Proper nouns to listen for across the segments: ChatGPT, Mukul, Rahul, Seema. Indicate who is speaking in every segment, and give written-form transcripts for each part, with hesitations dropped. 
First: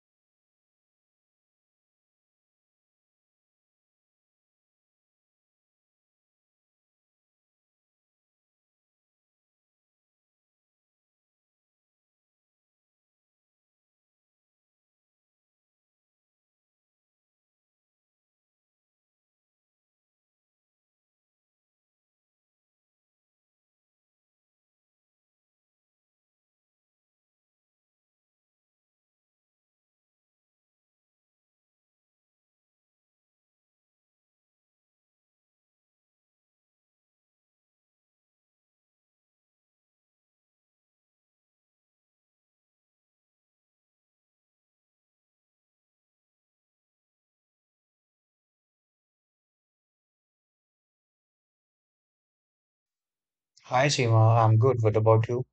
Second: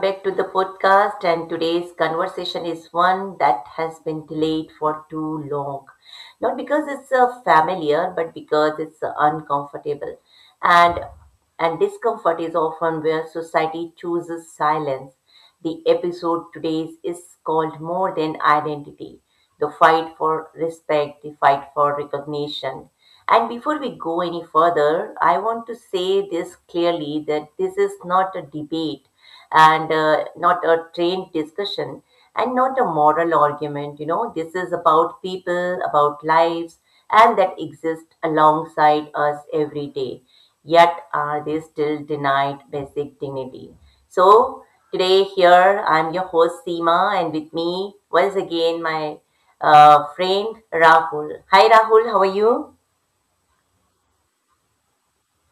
Speaker 1: back to the podcast. And today's conversation is one that has been delayed for too long. Not because it's familiar, but because it's uncomfortable. And and discomfort is often where society chooses silence. The episode today is called More Than Identity, The Fight for Respect, the Fight for Recognition. And before we go any further, I want to say this clearly that this is not a debate and not a trained discussion and not a moral argument. You know, this is about people, about lives, and that exist alongside us every day. Yet are they still denied basic dignity? So today here I'm your host Seema, and with me once again my friend Rahul. Hi Rahul, how are you?
Speaker 2: Hi, Seema. I'm good. What about you?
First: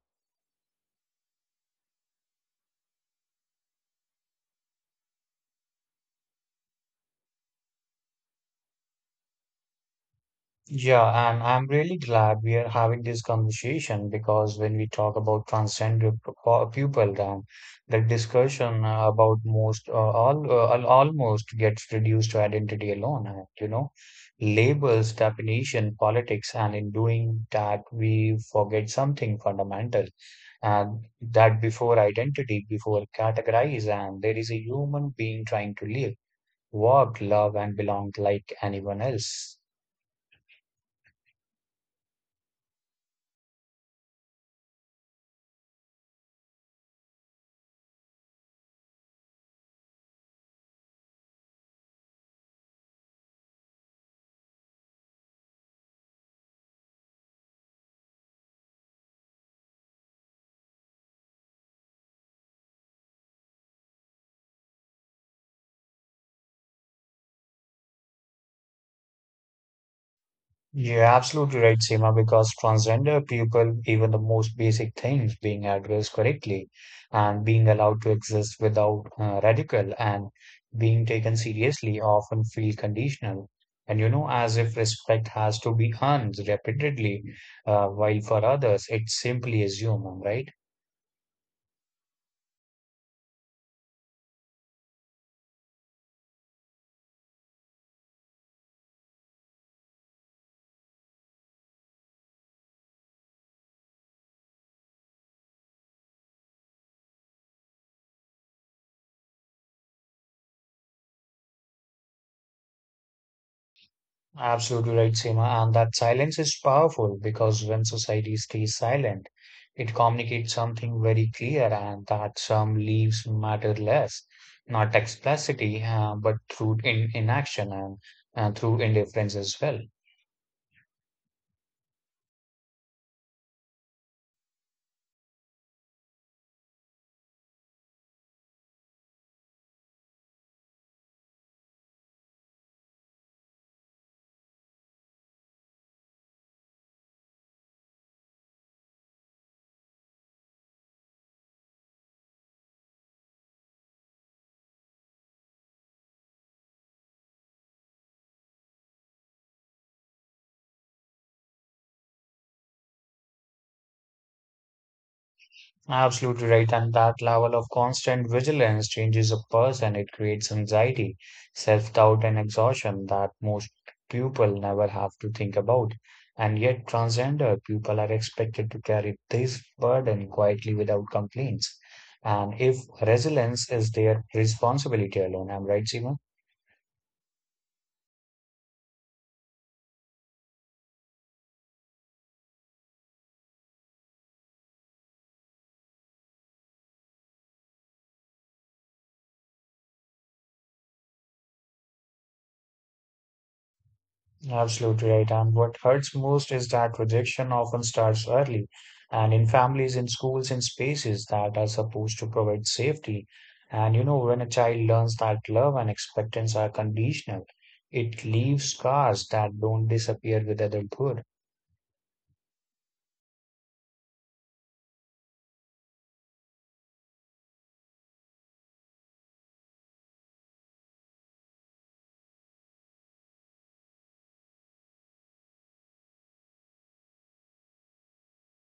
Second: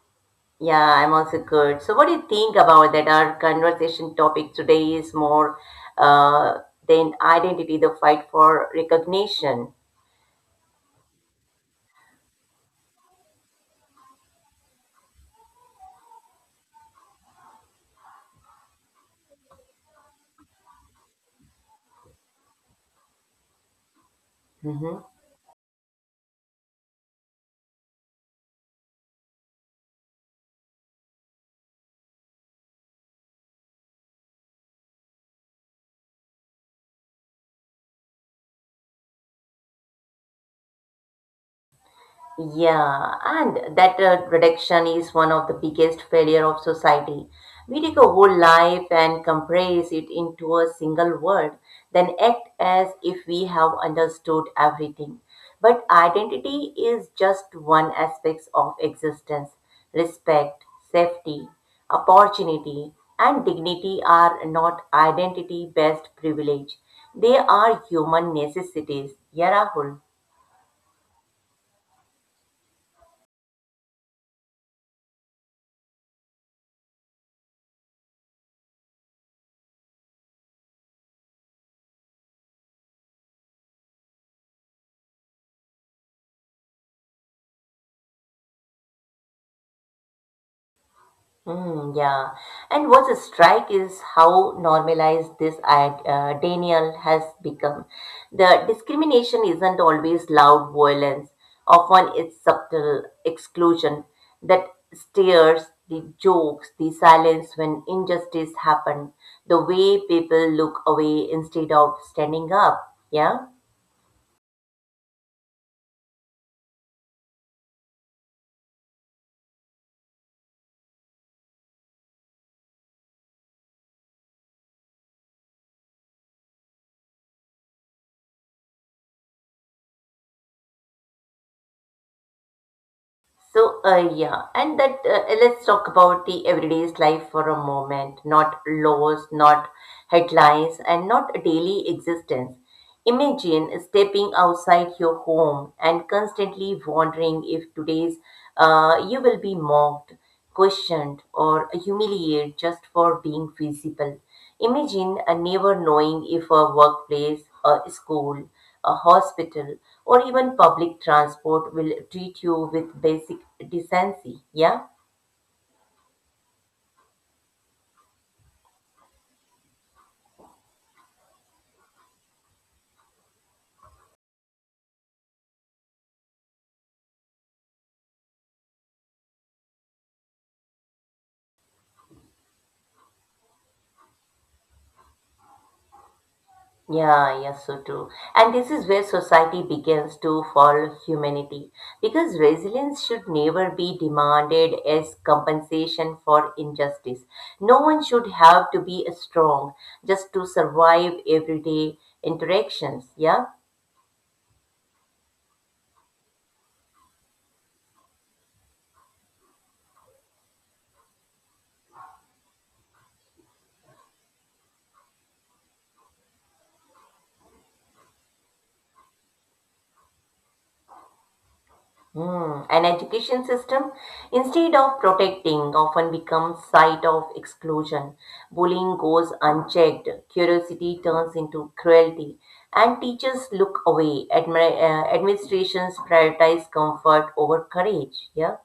Speaker 1: Yeah, I'm also good. So, what do you think about that? Our conversation topic today is more uh, than identity, the fight for recognition.
Speaker 2: Yeah, and I'm really glad we are having this conversation because when we talk about transgender people, then the discussion about almost gets reduced to identity alone. And, you know, labels, definition, politics, and in doing that, we forget something fundamental. And that before identity, before categorize, and there is a human being trying to live. Work, love, and belong like anyone else.
Speaker 1: Yeah, and that reduction is one of the biggest failure of society. We take a whole life and compress it into a single word, then act as if we have understood everything. But identity is just one aspect of existence. Respect, safety, opportunity, and dignity are not identity-based privilege. They are human necessities. Yeah, Rahul.
Speaker 2: You're absolutely right, Seema, because transgender people, even the most basic things being addressed correctly and being allowed to exist without radical and being taken seriously often feel conditional. And you know, as if respect has to be earned repeatedly, while for others, it's simply assumed, right?
Speaker 1: Mm, yeah. And what's a strike is how normalized this denial has become. The discrimination isn't always loud violence, often it's subtle exclusion that stares, the jokes, the silence when injustice happen, the way people look away instead of standing up. Yeah.
Speaker 2: Absolutely right, Seema. And that silence is powerful because when society stays silent, it communicates something very clear and that some leaves matter less, not explicitly, but through in inaction and through indifference as well.
Speaker 1: So, yeah, and that let's talk about the everyday's life for a moment, not laws, not headlines, and not daily existence. Imagine stepping outside your home and constantly wondering if today's you will be mocked, questioned, or humiliated just for being visible. Imagine a never knowing if a workplace, a school, a hospital, or even public transport will treat you with basic decency. Yeah?
Speaker 2: Absolutely right. And that level of constant vigilance changes a person. It creates anxiety, self-doubt, and exhaustion that most people never have to think about. And yet, transgender people are expected to carry this burden quietly without complaints. And if resilience is their responsibility alone, I'm right, Seema?
Speaker 1: Yeah, yeah, so true. And this is where society begins to fall humanity because resilience should never be demanded as compensation for injustice. No one should have to be strong just to survive everyday interactions. Yeah?
Speaker 2: Absolutely right. And what hurts most is that rejection often starts early and in families, in schools, in spaces that are supposed to provide safety. And you know, when a child learns that love and acceptance are conditional, it leaves scars that don't disappear with adulthood.
Speaker 1: Hmm. An education system, instead of protecting, often becomes site of exclusion. Bullying goes unchecked. Curiosity turns into cruelty, and teachers look away. Administrations prioritize comfort over courage. Yeah.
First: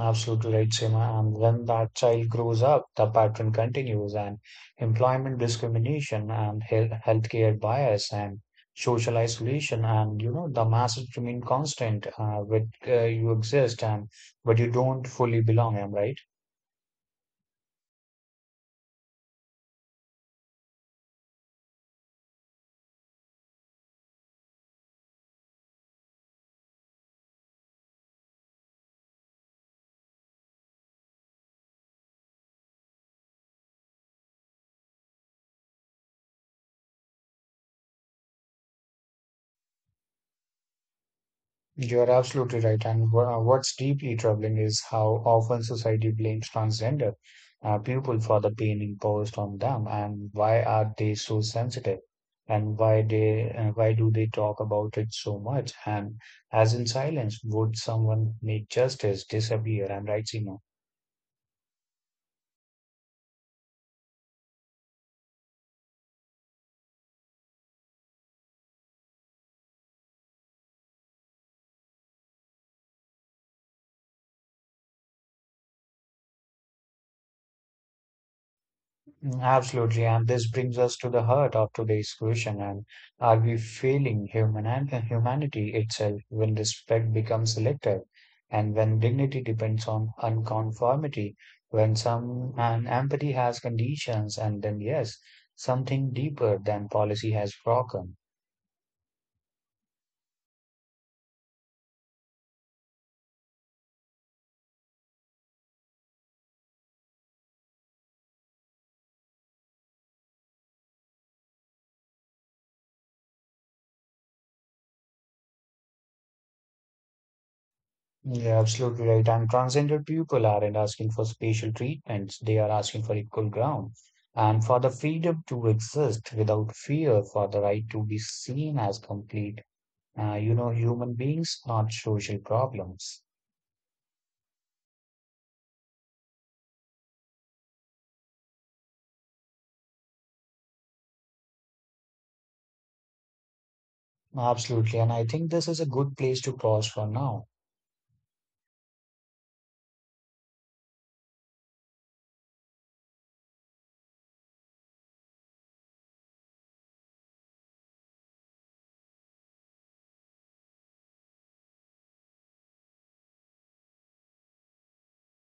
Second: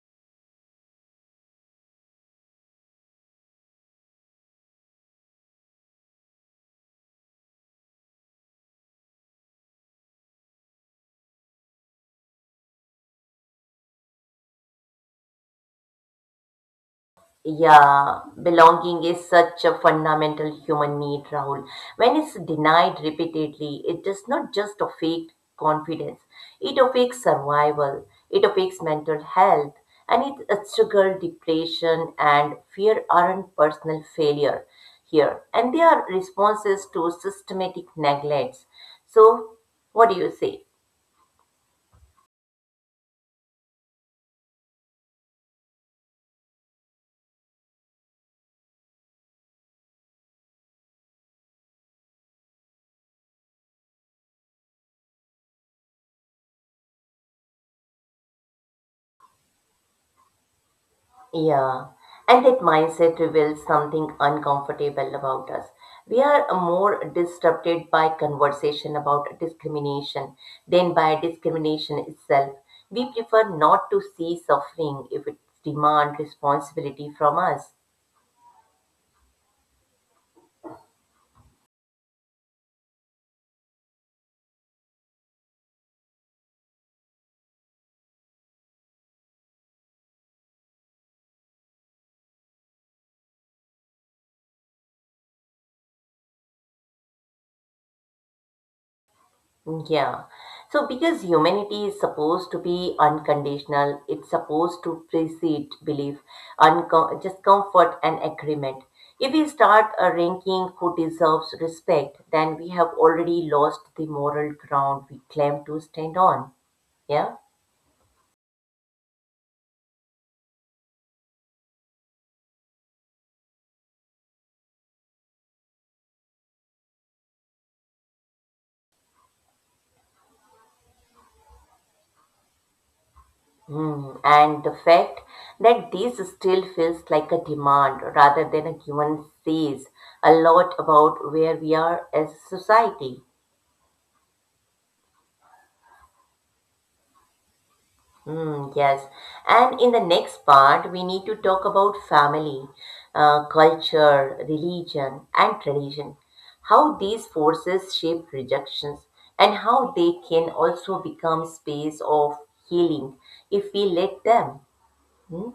Speaker 2: Absolutely right, Seema. And when that child grows up, the pattern continues and employment discrimination and healthcare bias and social isolation and you know the masses remain constant with you exist and but you don't fully belong, am I right?
Speaker 1: Yeah, belonging is such a fundamental human need, Rahul. When it's denied repeatedly, it does not just affect confidence, it affects survival, it affects mental health, and it struggle, depression, and fear aren't personal failure here, and they are responses to systematic neglects. So, what do you say?
Speaker 2: You're absolutely right. And what's deeply troubling is how often society blames transgender people for the pain imposed on them, and why are they so sensitive, and why do they talk about it so much? And as in silence, would someone make justice disappear? I'm right, Seema.
Speaker 1: Yeah, and that mindset reveals something uncomfortable about us. We are more disrupted by conversation about discrimination than by discrimination itself. We prefer not to see suffering if it demands responsibility from us.
Speaker 2: Absolutely. And this brings us to the heart of today's question. And are we failing humanity itself when respect becomes selective and when dignity depends on unconformity, when some and empathy has conditions, and then yes, something deeper than policy has broken.
Speaker 1: Yeah. So, because humanity is supposed to be unconditional, it's supposed to precede belief, just comfort and agreement. If we start ranking who deserves respect, then we have already lost the moral ground we claim to stand on. Yeah.
Speaker 2: Yeah, absolutely right. And transgender people aren't asking for special treatments, they are asking for equal ground and for the freedom to exist without fear, for the right to be seen as complete, you know, human beings, not social problems.
Speaker 1: Mm. And the fact that this still feels like a demand rather than a given says a lot about where we are as a society.
Speaker 2: Absolutely. And I think this is a good place to pause for now.
Speaker 1: Mm, yes. And in the next part, we need to talk about family, culture, religion, and tradition, how these forces shape rejections, and how they can also become space of healing if we let them. Hmm?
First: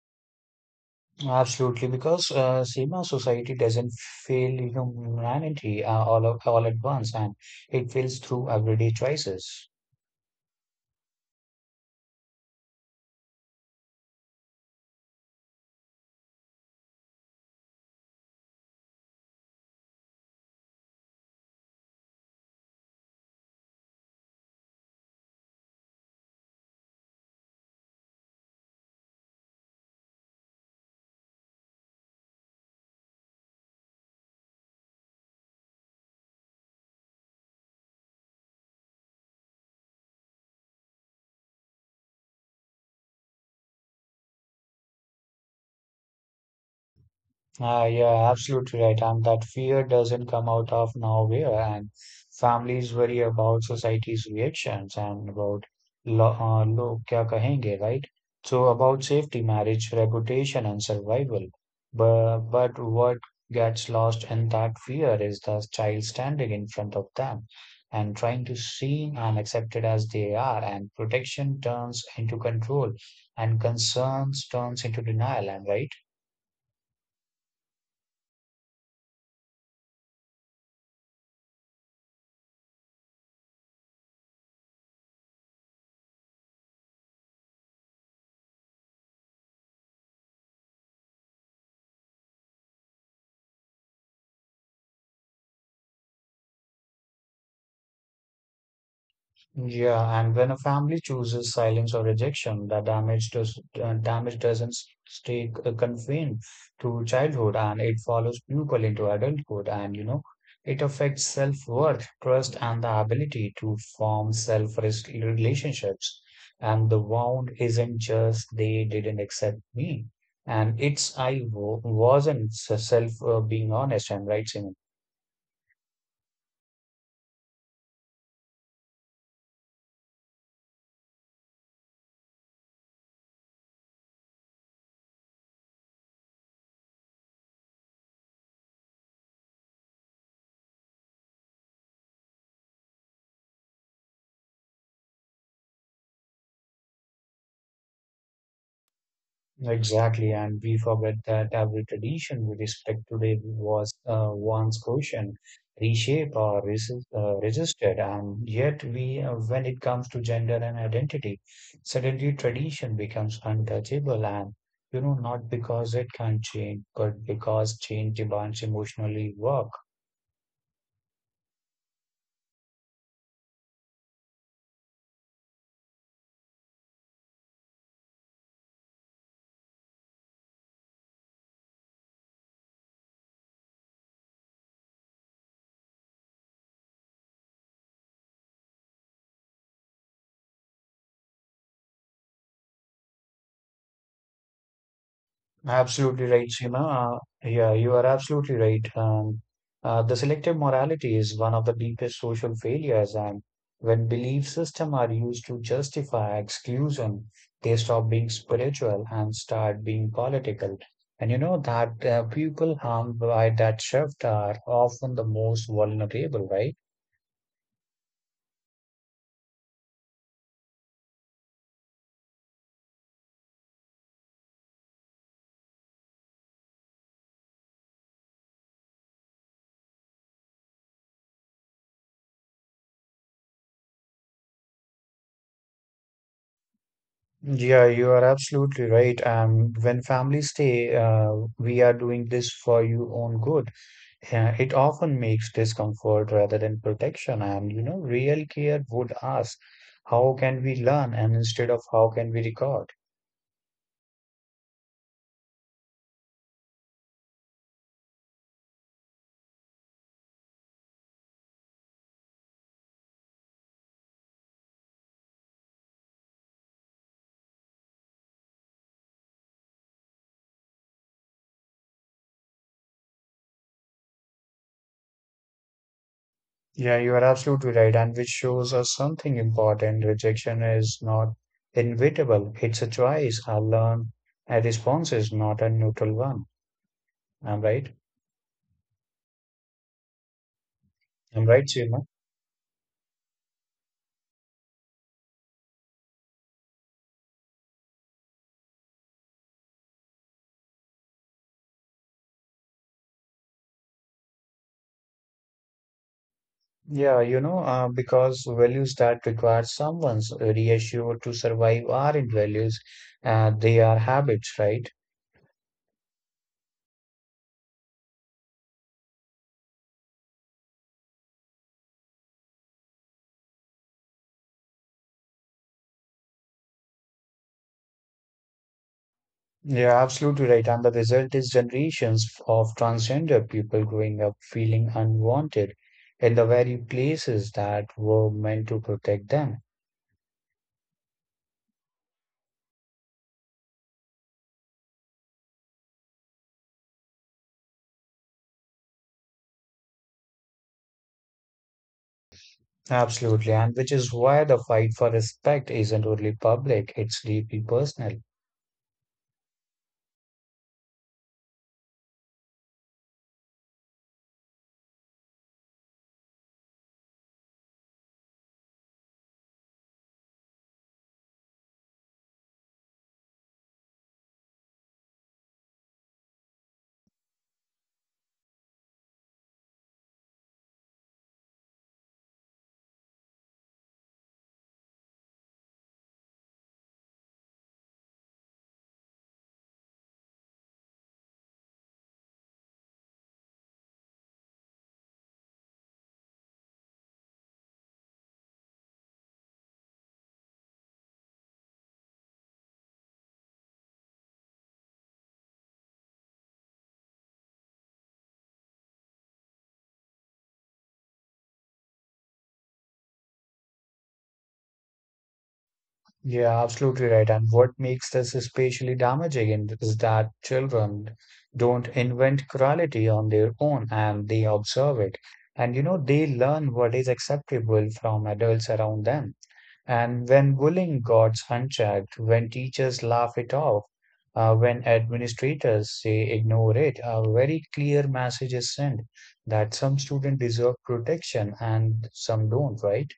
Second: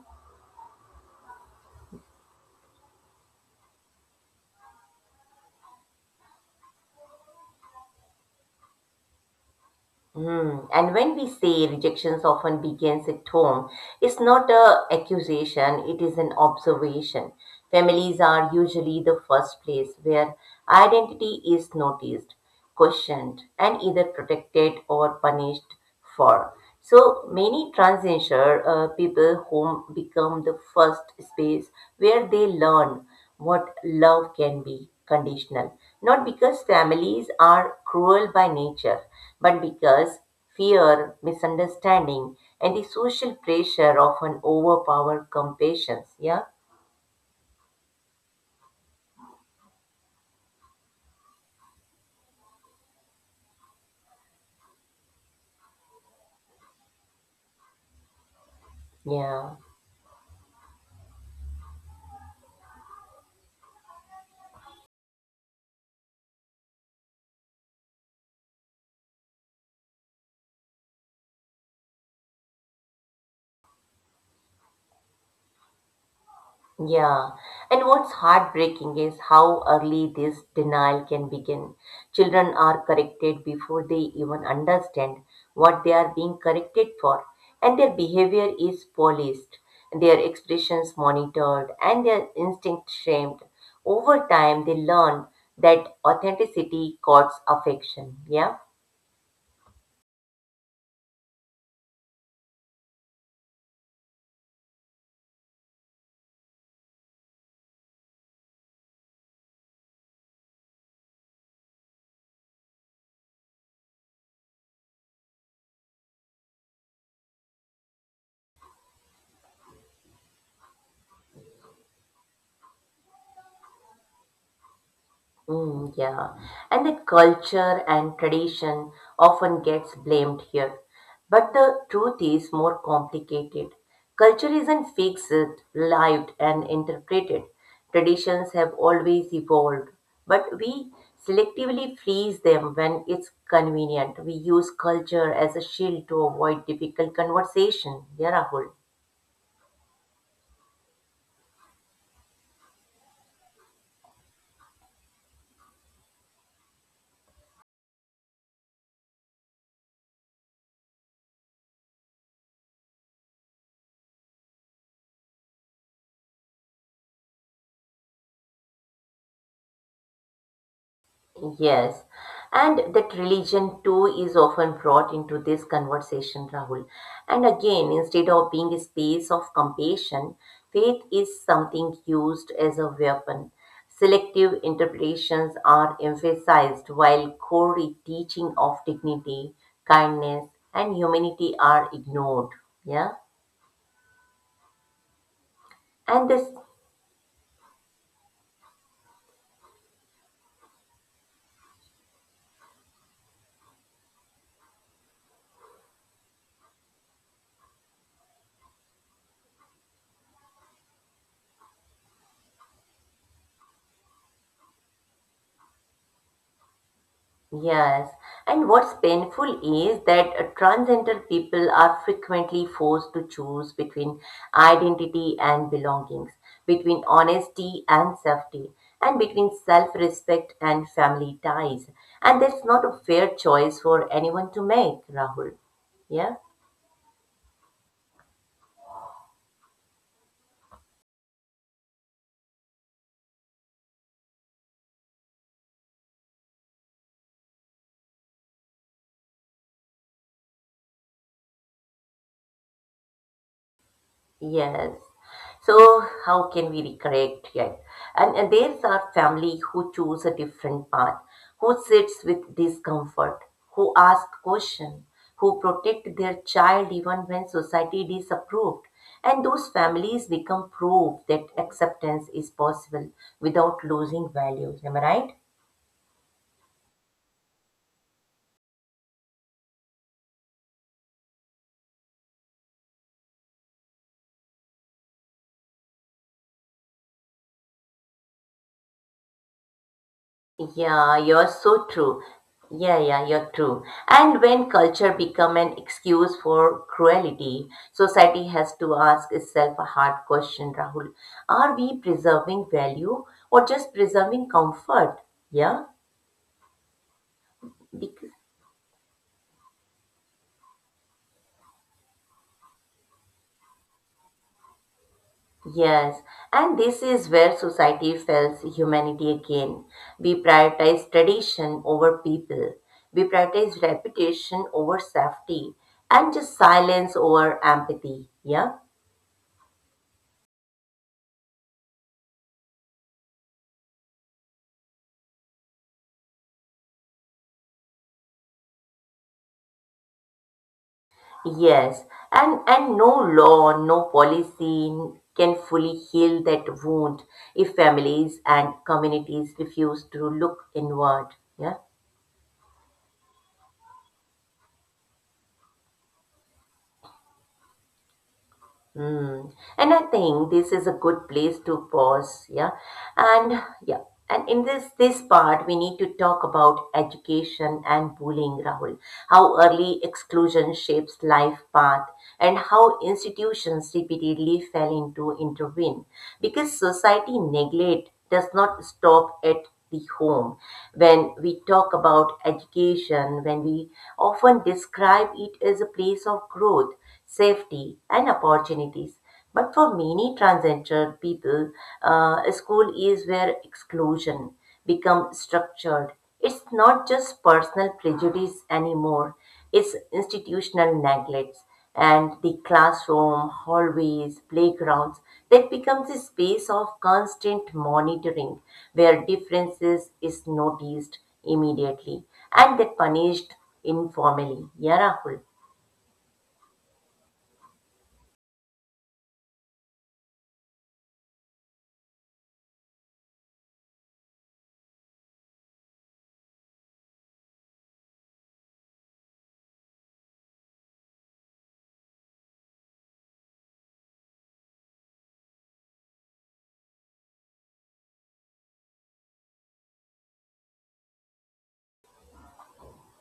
Speaker 2: Absolutely, because Seema society doesn't fail you know, humanity all at once and it fails through everyday choices.
Speaker 1: Hmm. And when we say rejections often begins at home, it's not a accusation, it is an observation. Families are usually the first place where identity is noticed, questioned, and either protected or punished for. So many transgender people home become the first space where they learn what love can be conditional. Not because families are cruel by nature, but because fear, misunderstanding, and the social pressure often overpower compassion. Yeah,
Speaker 2: Yeah, absolutely right. And that fear doesn't come out of nowhere, and families worry about society's reactions and about lo log kya kahenge, right? So about safety,
Speaker 1: yeah.
Speaker 2: marriage, reputation, and survival. But what gets lost in that fear is the child standing in front of them and trying to seem and accepted as they are, and protection turns into control, and concerns turns into denial, and right?
Speaker 1: Yeah, and what's heartbreaking is how early this denial can begin. Children are corrected before they even understand what they are being corrected for, and their behavior is policed, their expressions monitored, and their instinct shamed. Over time, they learn that authenticity courts affection. Yeah.
Speaker 2: Yeah, and when a family chooses silence or rejection, the damage does damage doesn't stay confined to childhood, and it follows people into adulthood, and you know, it affects self-worth, trust, and the ability to form self-risk relationships. And the wound isn't just they didn't accept me, and it's I w wasn't s- self being honest and right, Simon.
Speaker 1: Mm, yeah, and the culture and tradition often gets blamed here. But the truth is more complicated. Culture isn't fixed, lived, and interpreted. Traditions have always evolved, but we selectively freeze them when it's convenient. We use culture as a shield to avoid difficult conversation. Yeah, Rahul.
Speaker 2: Exactly, and we forget that every tradition we respect today was once questioned, reshaped, or resisted. And yet, when it comes to gender and identity, suddenly tradition becomes untouchable. And you know, not because it can't change, but because change demands emotionally work.
Speaker 1: Yes, and that religion too is often brought into this conversation, Rahul. And again, instead of being a space of compassion, faith is something used as a weapon. Selective interpretations are emphasized while core teaching of dignity, kindness, and humanity are ignored. Yeah,
Speaker 2: Absolutely
Speaker 1: and this
Speaker 2: right, Seema. Yeah, you are absolutely right. The selective morality is one of the deepest social failures, and when belief systems are used to justify exclusion, they stop being spiritual and start being political. And you know that people harmed by that shift are often the most vulnerable, right?
Speaker 1: Yes, and what's painful is that transgender people are frequently forced to choose between identity and belongings, between honesty and safety, and between self respect and family ties. And that's not a fair choice for anyone to make, Rahul. Yeah?
Speaker 2: Yeah, you are absolutely right. And when families say, we are doing this for your own good, it often makes discomfort rather than protection. And, you know, real care would ask, how can we learn? And instead of how can we record?
Speaker 1: Yes. So how can we reconnect yet? And there's our family who choose a different path, who sits with discomfort, who ask question, who protect their child even when society disapproved. And those families become proof that acceptance is possible without losing values. Am I right?
Speaker 2: Yeah, you are absolutely right. And which shows us something important. Rejection is not inevitable. It's a choice. I learn a response is not a neutral one. I'm right.
Speaker 1: Yeah,
Speaker 2: I'm
Speaker 1: you're
Speaker 2: right,
Speaker 1: so
Speaker 2: Seema.
Speaker 1: true. Yeah, yeah, you're true. And when culture become an excuse for cruelty, society has to ask itself a hard question, Rahul. Are we preserving value or just preserving comfort? Yeah,
Speaker 2: Yeah, you know,
Speaker 1: because
Speaker 2: because values that require someone's reassured to survive aren't values, they are habits, right?
Speaker 1: yes, and this is where society fails humanity again. We prioritize tradition over people. We prioritize reputation over safety and just silence over empathy. Yeah.
Speaker 2: You're absolutely right. And the result is generations of transgender people growing up feeling unwanted in the very places that were meant to protect them.
Speaker 1: Yes, and no law, no policy can fully heal that wound if families and communities refuse to look inward. Yeah.
Speaker 2: Absolutely. And which is why the fight for respect isn't only public, it's deeply personal.
Speaker 1: Mm. And I think this is a good place to pause, yeah. And yeah, and in this part we need to talk about education and bullying, Rahul. How early exclusion shapes life path and how institutions repeatedly fail into intervene. Because society neglect does not stop at the home. When we talk about education, when we often describe it as a place of growth safety, and opportunities. But for many transgender people, school is where exclusion becomes structured. It's not just personal prejudice anymore, it's institutional neglect. And the classroom, hallways, playgrounds, that becomes a space of constant monitoring where differences is noticed immediately and that punished informally. Yeah, Rahul.
Speaker 2: Yeah, absolutely right. And what makes this especially damaging is that children don't invent cruelty on their own and they observe it. And you know, they learn what is acceptable from adults around them. And when bullying goes unchecked, when teachers laugh it off, when administrators say ignore it, a very clear message is sent that some students deserve protection and some don't, right?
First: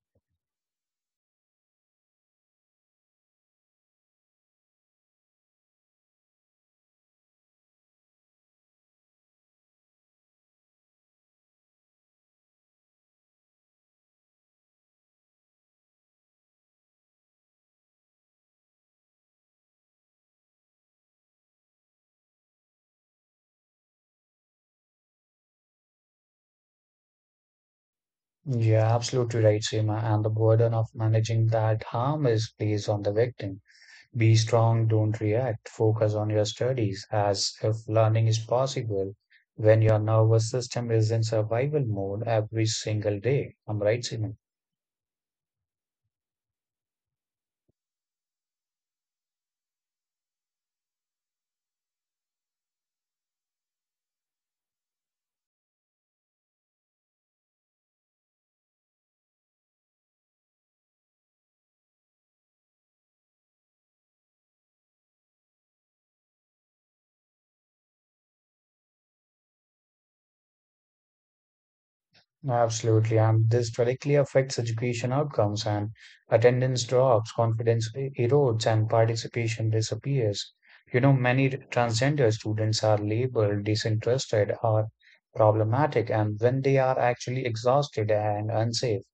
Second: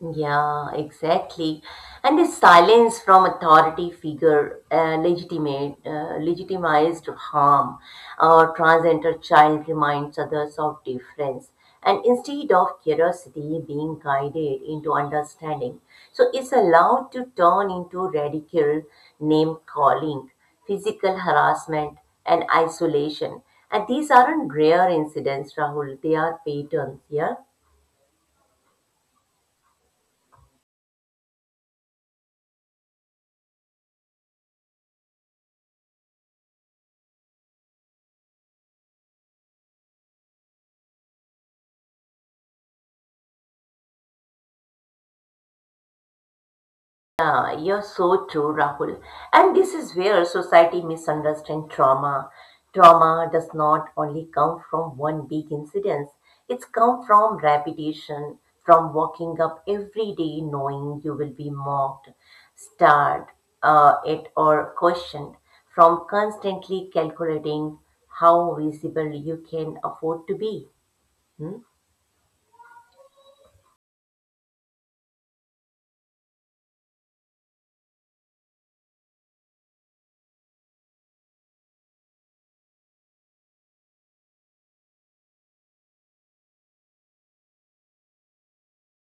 Speaker 1: Yeah, exactly. And the silence from authority figure legitimized harm or transgender child reminds others of difference. And instead of curiosity being guided into understanding, so it's allowed to turn into radical name calling, physical harassment, and isolation. And these aren't rare incidents, Rahul. They are patterns. Yeah.
Speaker 2: Yeah, absolutely right, Seema, and the burden of managing that harm is placed on the victim. Be strong, don't react, focus on your studies as if learning is possible when your nervous system is in survival mode every single day. I'm right, Seema.
Speaker 1: Yeah, you're so true, Rahul. And this is where society misunderstands trauma. Trauma does not only come from one big incident, it's come from repetition, from waking up every day knowing you will be mocked, stared at, or questioned, from constantly calculating how visible you can afford to be. Hmm?
Speaker 2: Absolutely, and this directly affects education outcomes and attendance drops, confidence erodes, and participation disappears. You know, many transgender students are labeled disinterested or problematic, and when they are actually exhausted and unsafe.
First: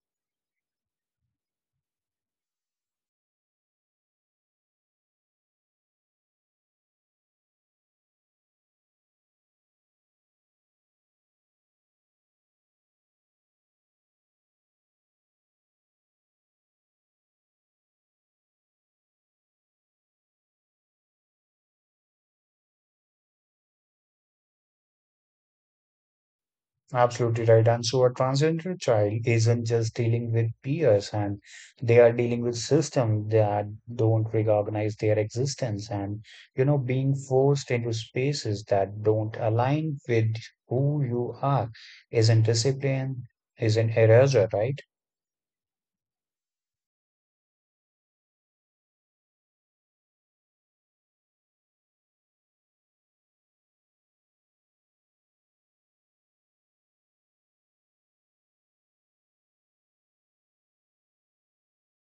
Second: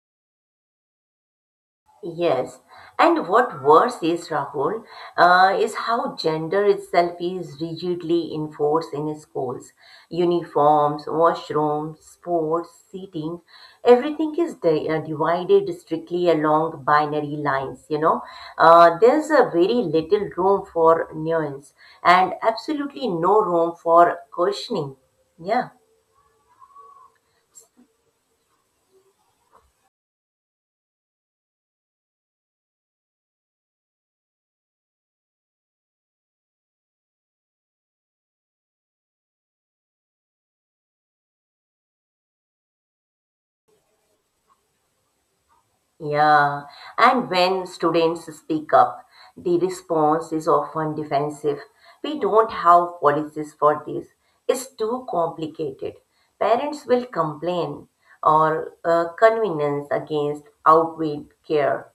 Speaker 1: Yes. And what worse is, Rahul, is how gender itself is rigidly enforced in schools. Uniforms, washrooms, sports, seating, everything is divided strictly along binary lines, you know. There's a very little room for nuance and absolutely no room for questioning. Yeah.
Speaker 2: Absolutely right. And so a transgender child isn't just dealing with peers and they are dealing with systems that don't recognize their existence and, you know, being forced into spaces that don't align with who you are isn't discipline, isn't erasure, right?
Speaker 1: Yeah, and when students speak up, the response is often defensive. We don't have policies for this. It's too complicated. Parents will complain or convenience against outweigh care.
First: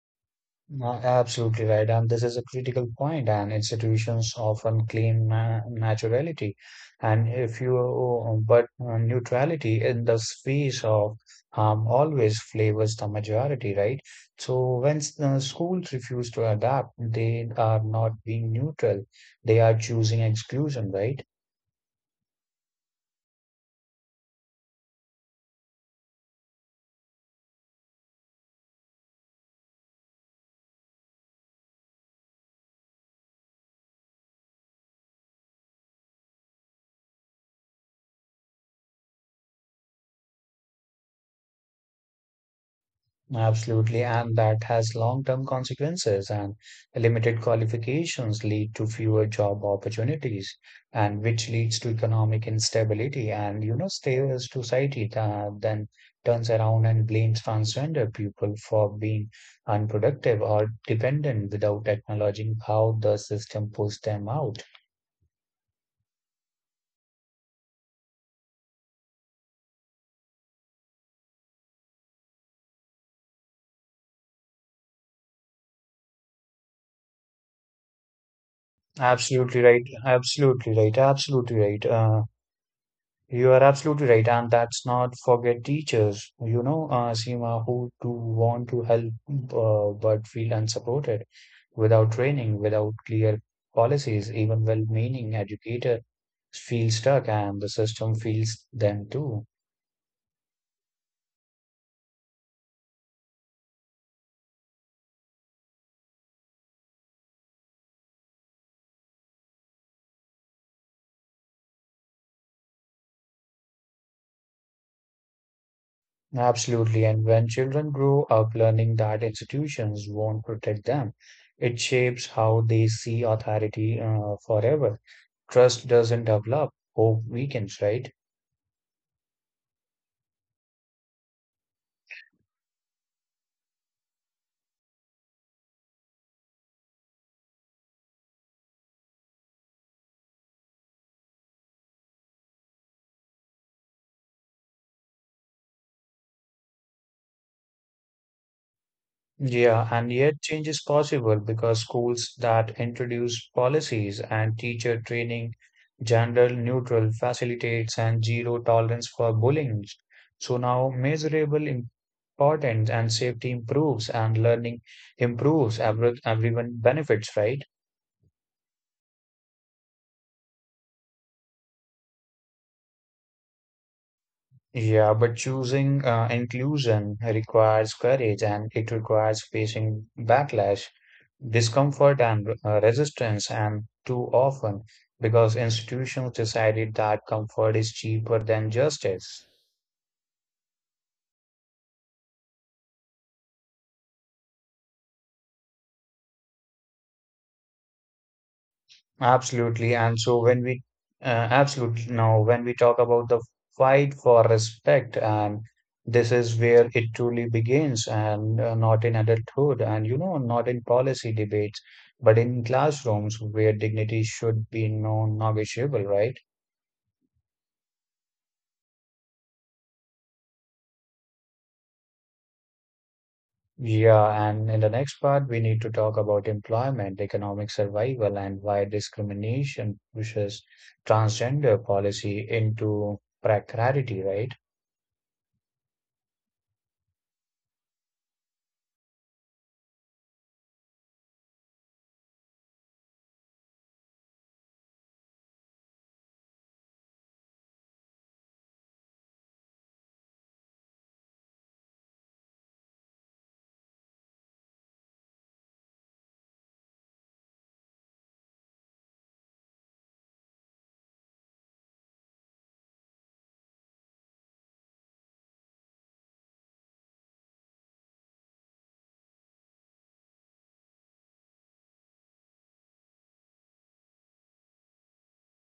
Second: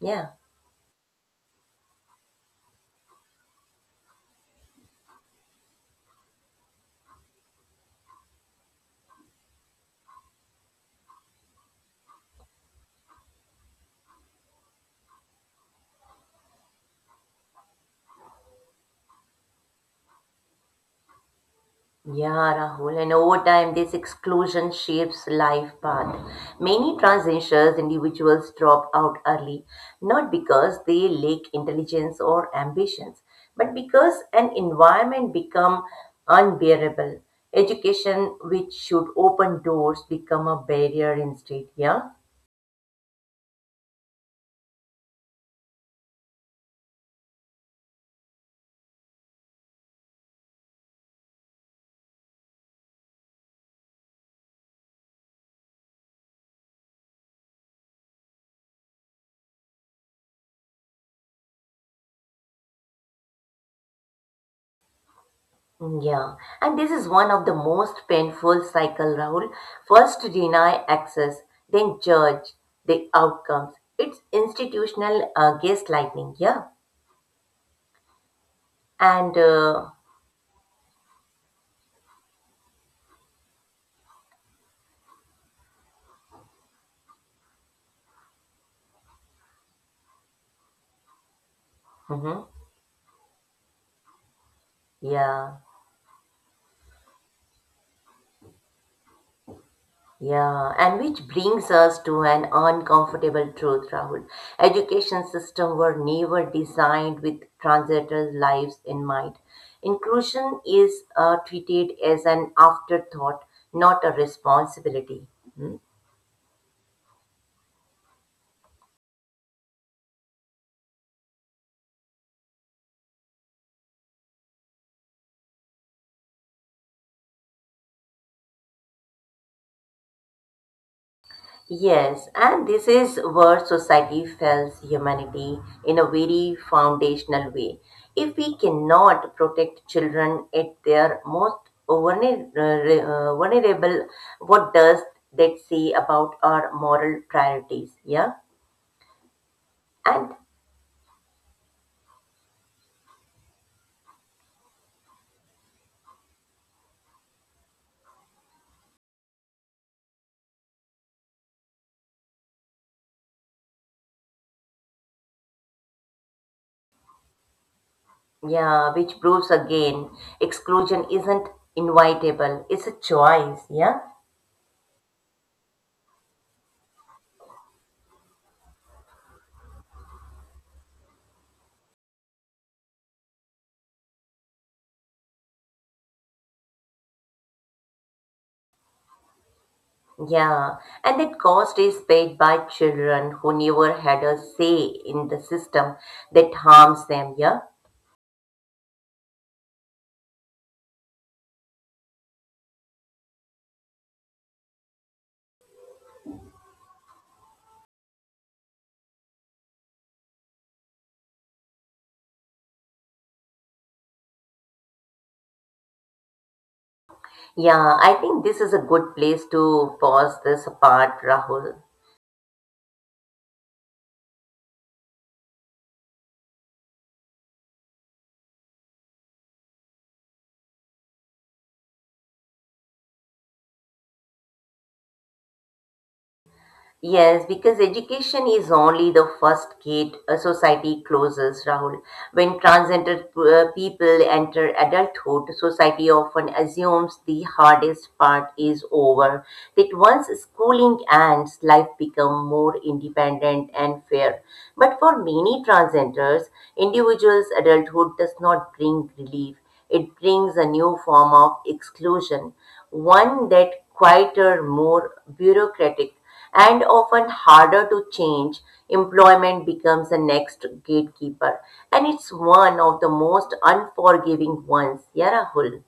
Speaker 1: Yeah.
Speaker 2: Absolutely right. And this is a critical point, and institutions often claim na naturality. And if you, but neutrality in the space of harm always flavors the majority, right? So when schools refuse to adapt, they are not being neutral. They are choosing exclusion, right?
Speaker 1: Yeah, Rahul, and over time, this exclusion shapes life path. Many transgeners individuals drop out early, not because they lack intelligence or ambitions, but because an environment become unbearable. Education, which should open doors, become a barrier instead. Yeah.
Speaker 2: Absolutely, and that has long-term consequences and limited qualifications lead to fewer job opportunities and which leads to economic instability and you know stable society that then turns around and blames transgender people for being unproductive or dependent without acknowledging how the system pushed them out.
Speaker 1: Yeah, and this is one of the most painful cycle, Rahul. First deny access, then judge the outcomes. It's institutional gaslighting, yeah. And
Speaker 2: Absolutely right. You are absolutely right, and that's not forget teachers, you know, Seema, who do want to help but feel unsupported without
Speaker 1: mhm,
Speaker 2: training, without clear policies. Even well-meaning
Speaker 1: yeah,
Speaker 2: educator feel stuck, and the system feels them too.
Speaker 1: yeah, and which brings us to an uncomfortable truth, Rahul. Education system were never designed with transitory lives in mind. Inclusion is treated as an afterthought, not a responsibility. Hmm?
Speaker 2: Absolutely, and when children grow up learning that institutions won't protect them, it shapes how they see authority forever. Trust doesn't develop, hope weakens, right?
Speaker 1: Yes, and this is where society fails humanity in a very foundational way. If we cannot protect children at their most vulnerable, what does that say about our moral priorities? Yeah,
Speaker 2: Yeah, and
Speaker 1: and
Speaker 2: yet change is possible because schools that introduce policies and teacher training, gender neutral facilitates and zero tolerance for bullying. So now measurable importance and safety improves and learning improves. Everyone benefits, right?
Speaker 1: yeah, which proves again exclusion isn't inevitable, it's a choice. Yeah.
Speaker 2: Yeah, but choosing inclusion requires courage and it requires facing backlash, discomfort, and resistance. And too often, because institutions decided that comfort is cheaper than justice.
Speaker 1: Yeah, and that cost is paid by children who never had a say in the system that harms them. Yeah,
Speaker 2: Absolutely. And so absolutely, now when we talk about the fight for respect, and this is where it truly begins, and not in adulthood, and you know, not in policy debates, but in classrooms where dignity should be non-negotiable, right?
Speaker 1: yeah, I think this is a good place to pause this apart, Rahul.
Speaker 2: Yeah, and in the next part, we need to talk about employment, economic survival, and why discrimination pushes transgender policy into precarity, right?
Speaker 1: Yes, because education is only the first gate a society closes, Rahul. When transgender people enter adulthood, society often assumes the hardest part is over. That once schooling ends, life becomes more independent and fair. But for many transgenders, individuals' adulthood does not bring relief. It brings a new form of exclusion, one that quieter, more bureaucratic and often harder to change, employment becomes the next gatekeeper. And it's one of the most unforgiving ones. Yeah, Rahul.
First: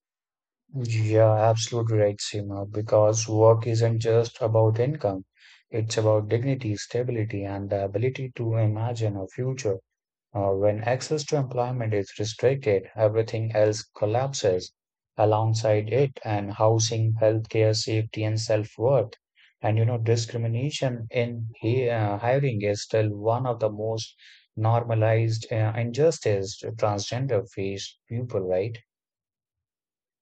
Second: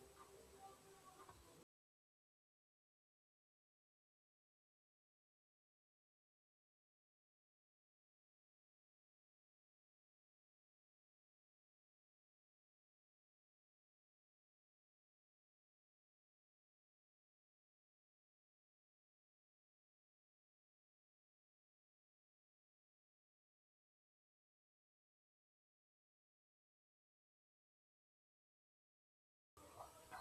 Speaker 2: Yeah, absolutely right, Seema, because work isn't just about income. It's about dignity, stability, and the ability to imagine a future. When access to employment is restricted, everything else collapses alongside it, and housing, healthcare, safety, and self-worth. And you know, discrimination in hiring is still one of the most normalized injustices transgender face people, right?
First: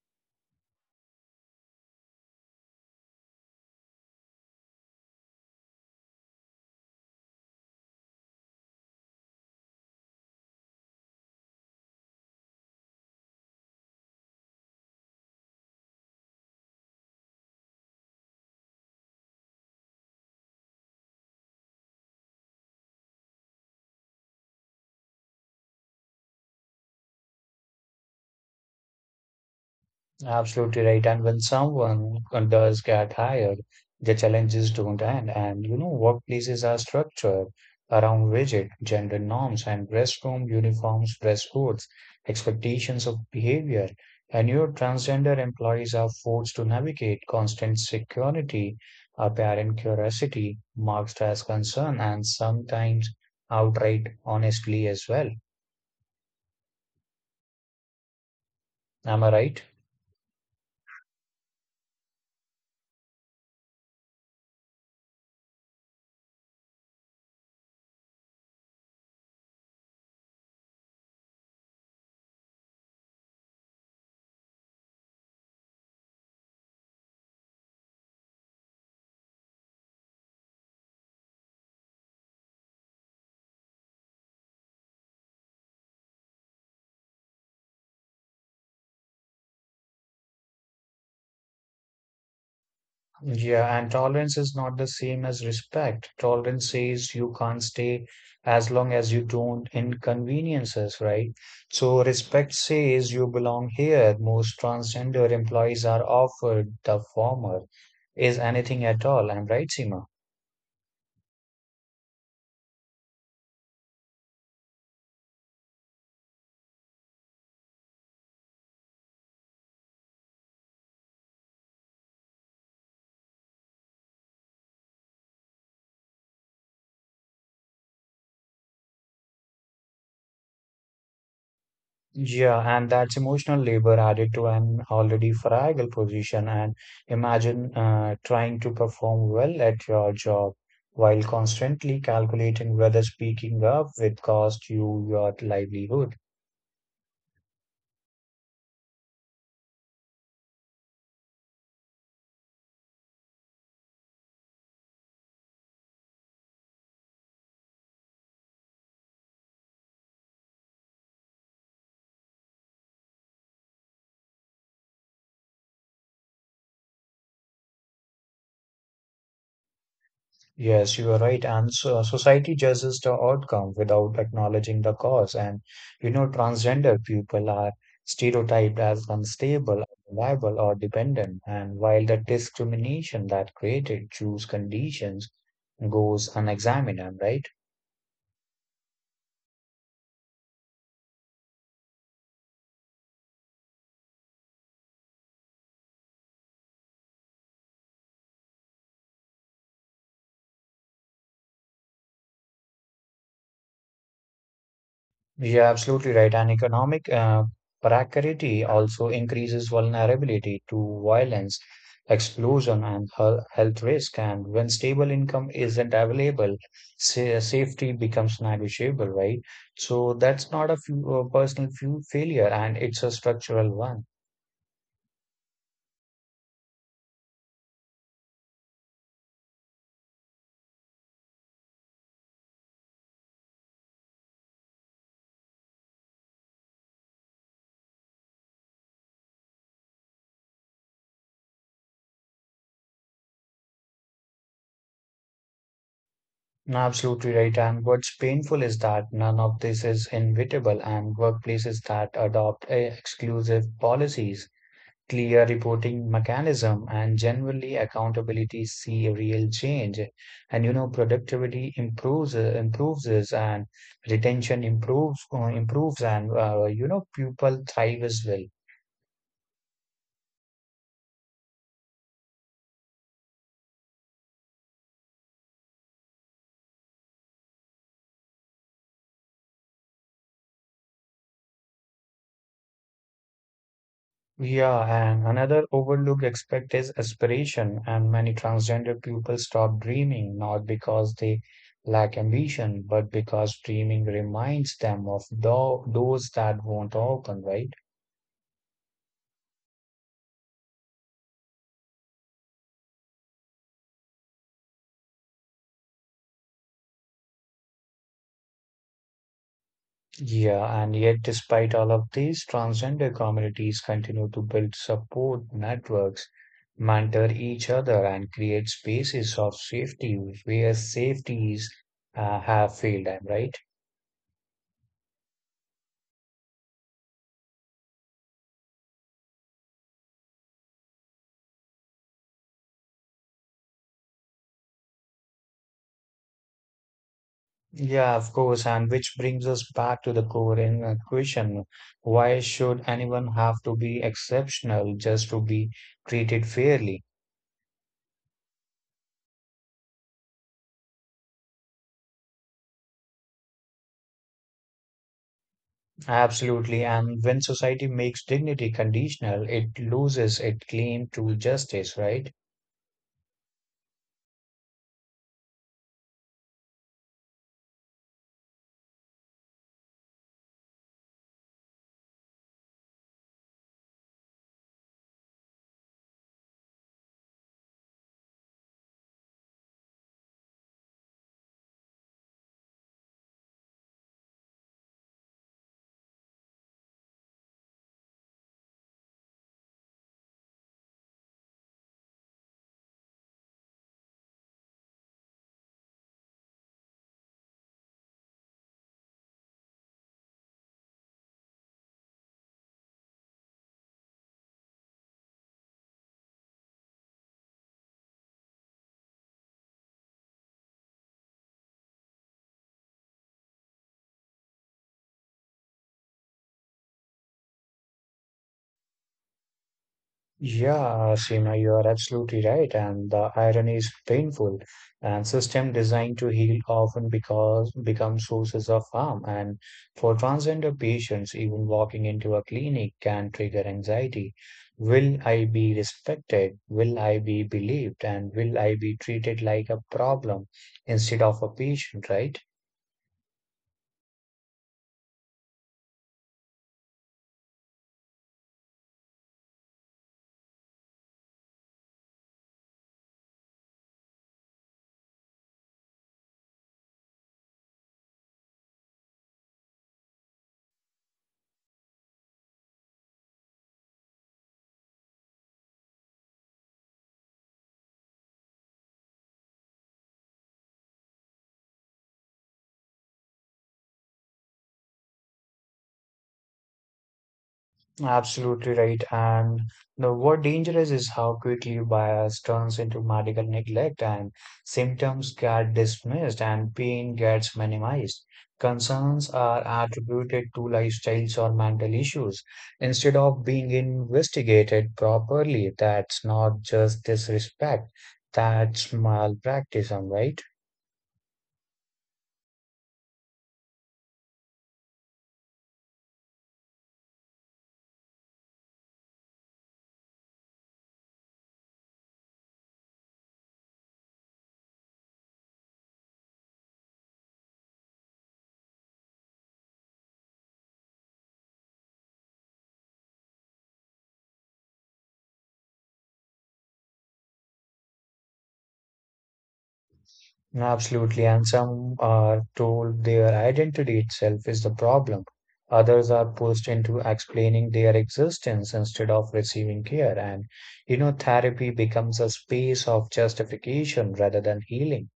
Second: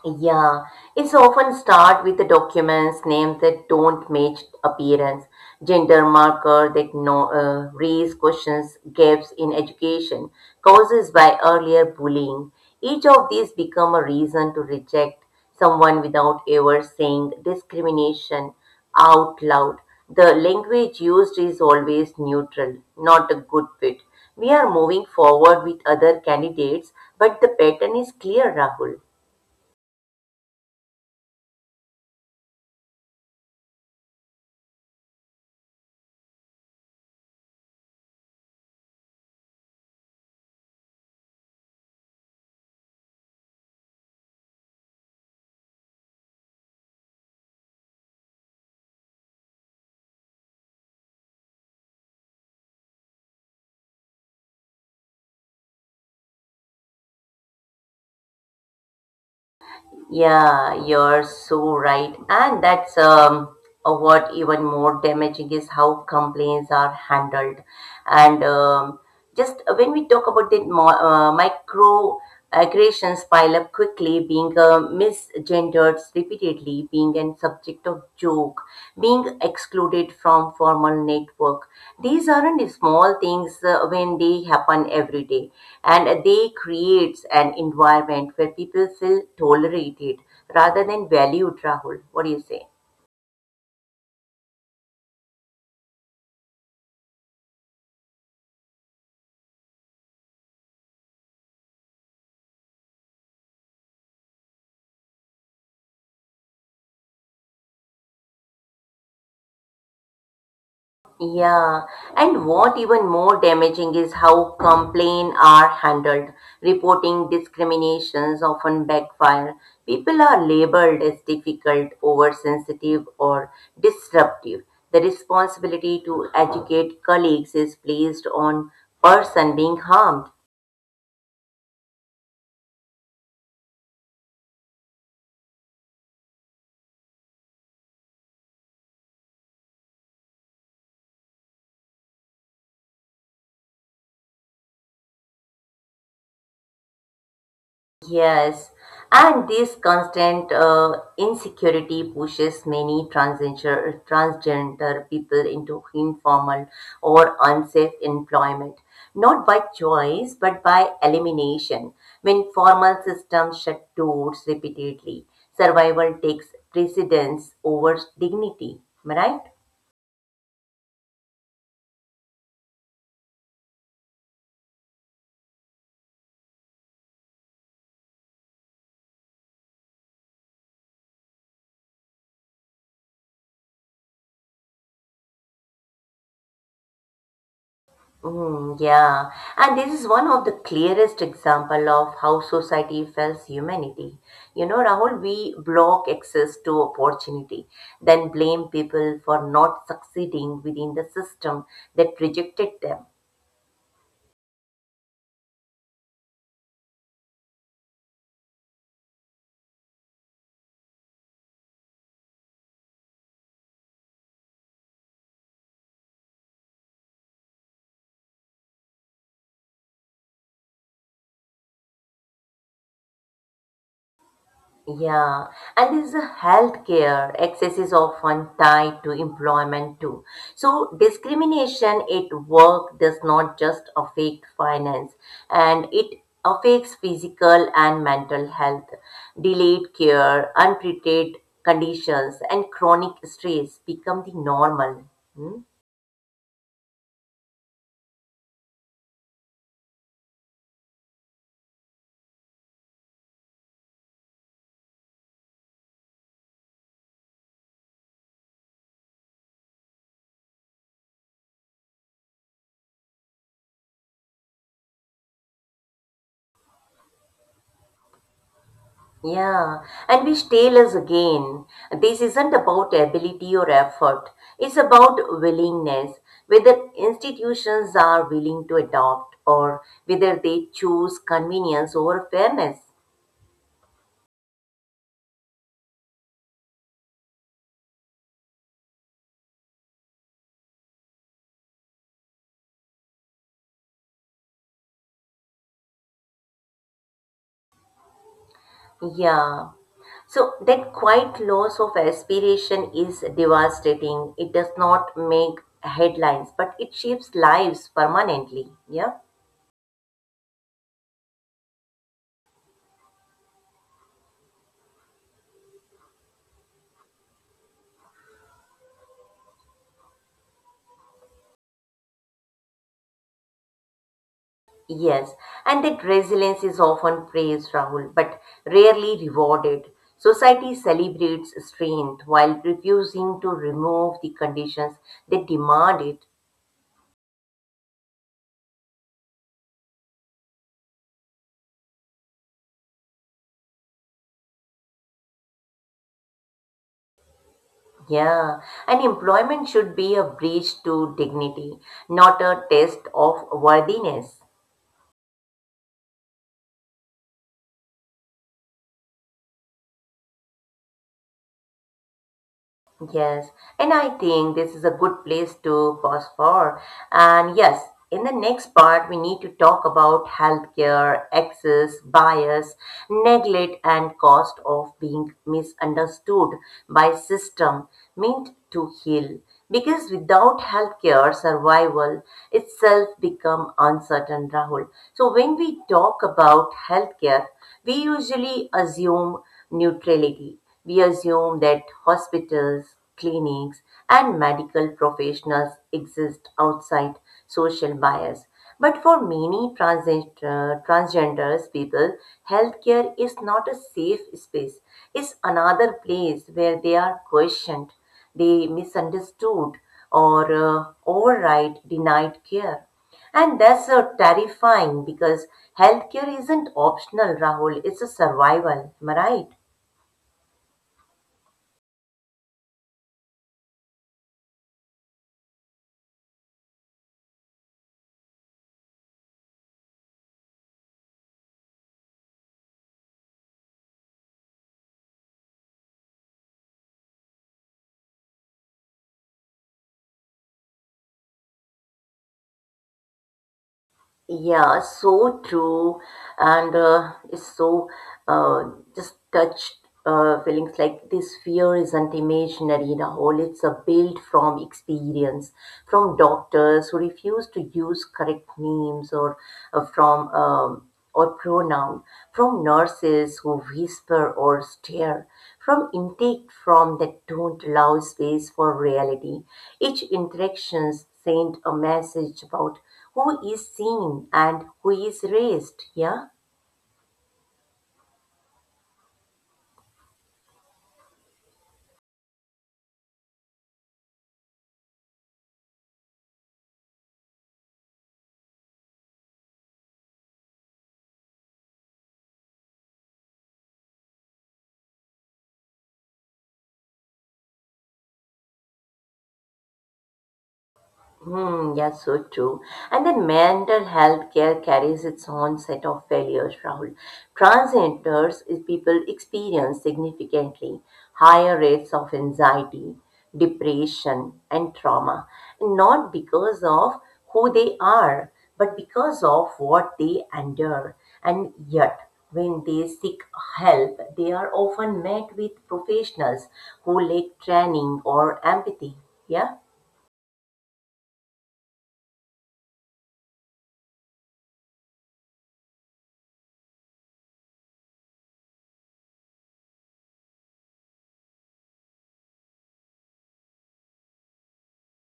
Speaker 1: Yeah, it's often start with the documents, names that don't match appearance, gender marker that no raise questions, gaps in education, causes by earlier bullying. Each of these become a reason to reject someone without ever saying discrimination out loud. The language used is always neutral, not a good fit. We are moving forward with other candidates, but the pattern is clear, Rahul.
Speaker 2: Absolutely right. And when someone does get hired, the challenges don't end. And you know, workplaces are structured around rigid gender norms and restroom uniforms, dress codes, expectations of behavior. And your transgender employees are forced to navigate constant security, apparent curiosity, marked as concern, and sometimes outright honestly as well. Am I right?
Speaker 1: Yeah, you're so right. And that's what even more damaging is how complaints are handled. And just when we talk about that micro aggressions pile up quickly, being misgendered repeatedly being an subject of joke, being excluded from formal network. These aren't small things when they happen every day, and they creates an environment where people feel tolerated rather than valued. Rahul, what do you say?
Speaker 2: Yeah, and tolerance is not the same as respect. Tolerance says you can't stay as long as you don't inconveniences, right? So respect says you belong here. Most transgender employees are offered the former. Is anything at all? I'm right, Seema?
Speaker 1: Yeah, and what even more damaging is how complaints are handled. Reporting discriminations often backfire. People are labeled as difficult, oversensitive, or disruptive. The responsibility to educate colleagues is placed on person being harmed.
Speaker 2: Yeah, and that's emotional labor added to an already fragile position. And imagine trying to perform well at your job while constantly calculating whether speaking up will cost you your livelihood.
Speaker 1: Yes, and this constant insecurity pushes many transgender people into informal or unsafe employment, not by choice but by elimination. When formal systems shut doors repeatedly, survival takes precedence over dignity. Am I right?
Speaker 2: Yes, you are right. And so society judges the outcome without acknowledging the cause. And you know, transgender people are stereotyped as unstable, unreliable, or dependent. And while the discrimination that created choose conditions goes unexamined, right?
Speaker 1: Yeah, and this is one of the clearest example of how society fails humanity. You know, Rahul, we block access to opportunity, then blame people for not succeeding within the system that rejected them.
Speaker 2: Yeah, absolutely right. And economic precarity also increases vulnerability to violence, explosion, and health risk. And when stable income isn't available, safety becomes negotiable, right? So that's not a few, personal few failure, and it's a structural one.
Speaker 1: Yeah, and this is healthcare access is often tied to employment too. So discrimination at work does not just affect finance, and it affects physical and mental health, delayed care, untreated conditions, and chronic stress become the normal. Hmm?
Speaker 2: No, absolutely right. And what's painful is that none of this is inevitable, and workplaces that adopt exclusive policies, clear reporting mechanism and generally accountability see a real change. And you know, productivity improves improves is and retention improves and you know, people thrive as well.
Speaker 1: Yeah, and which tell us again, this isn't about ability or effort. It's about willingness, whether institutions are willing to adopt or whether they choose convenience over fairness.
Speaker 2: Yeah, and another overlooked aspect is aspiration. And many transgender people stop dreaming, not because they lack ambition, but because dreaming reminds them of those that won't open, right?
Speaker 1: Yeah. So that quiet loss of aspiration is devastating. It does not make headlines, but it shapes lives permanently. Yeah.
Speaker 2: Yeah, and yet, despite all of these, transgender communities continue to build support networks, mentor each other, and create spaces of safety where safeties have failed them, right?
Speaker 1: Yes, and that resilience is often praised, Rahul, but rarely rewarded. Society celebrates strength while refusing to remove the conditions that demand it.
Speaker 2: Yeah, of course. And which brings us back to the core question. Why should anyone have to be exceptional just to be treated fairly?
Speaker 1: Yeah, and employment should be a bridge to dignity, not a test of worthiness.
Speaker 2: Absolutely. And when society makes dignity conditional, it loses its claim to justice, right?
Speaker 1: Yes, and I think this is a good place to pause for. And yes, in the next part, we need to talk about healthcare, access, bias, neglect, and cost of being misunderstood by system meant to heal. Because without healthcare, survival itself become uncertain, Rahul. So when we talk about healthcare, we usually assume neutrality we assume that hospitals, clinics, and medical professionals exist outside social bias. But for many transgenders people, healthcare is not a safe space. It's another place where they are questioned, they misunderstood, or override denied care. And that's so terrifying because healthcare isn't optional, Rahul. It's a survival. Am I right?
Speaker 2: Yeah, Seema, you are absolutely right. And the irony is painful. And system designed to heal often because become sources of harm. And for transgender patients, even walking into a clinic can trigger anxiety. Will I be respected? Will I be believed? And will I be treated like a problem instead of a patient, right?
Speaker 1: Yeah, so true. And it's so uh, just touched feelings like this fear isn't imaginary in a whole, it's a built from experience, from doctors who refuse to use correct names or from or pronoun, from nurses who whisper or stare, from intake from that don't allow space for reality. Each interaction sent a message about who is seen and who is raised, yeah?
Speaker 2: Absolutely right. And the what dangerous is how quickly bias turns into medical neglect, and symptoms get dismissed and pain gets minimized. Concerns are attributed to lifestyles or mental issues instead of being investigated properly. That's not just disrespect, that's malpractice, am I right?
Speaker 1: Hmm, yes, so true. And then mental health care carries its own set of failures, Rahul. Transgenders is people experience significantly higher rates of anxiety, depression, and trauma, and not because of who they are, but because of what they endure. And yet, when they seek help, they are often met with professionals who lack training or empathy. Yeah.
Speaker 2: Absolutely, and some are told their identity itself is the problem. Others are pushed into explaining their existence instead of receiving care. And, you know, therapy becomes a space of justification rather than healing.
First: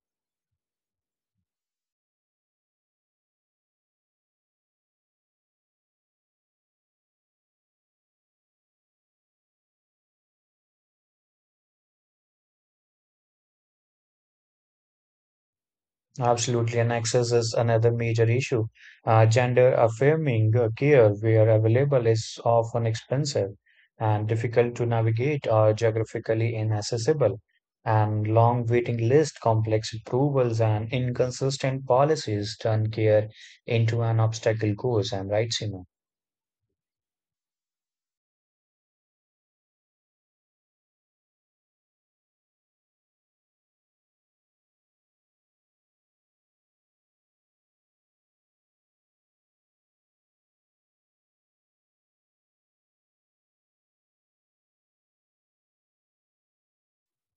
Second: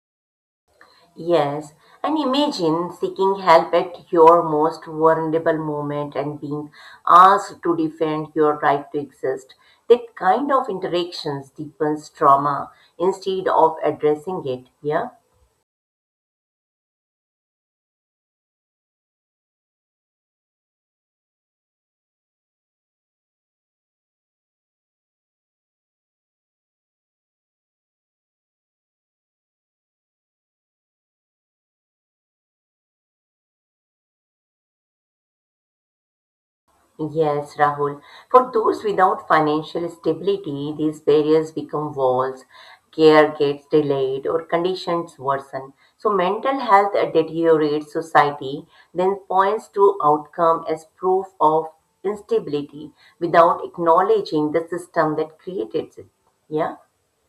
Speaker 1: Yes, and imagine seeking help at your most vulnerable moment and being asked to defend your right to exist. That kind of interactions deepens trauma instead of addressing it. Yeah.
Speaker 2: Absolutely, and access is another major issue. Gender affirming care, where available, is often expensive and difficult to navigate or geographically inaccessible, and long waiting lists, complex approvals, and inconsistent policies turn care into an obstacle course. I'm right, Seema?
Speaker 1: Yes, Rahul. For those without financial stability, these barriers become walls, care gets delayed, or conditions worsen. So, mental health deteriorates society, then points to outcome as proof of instability without acknowledging the system that created it. Yeah.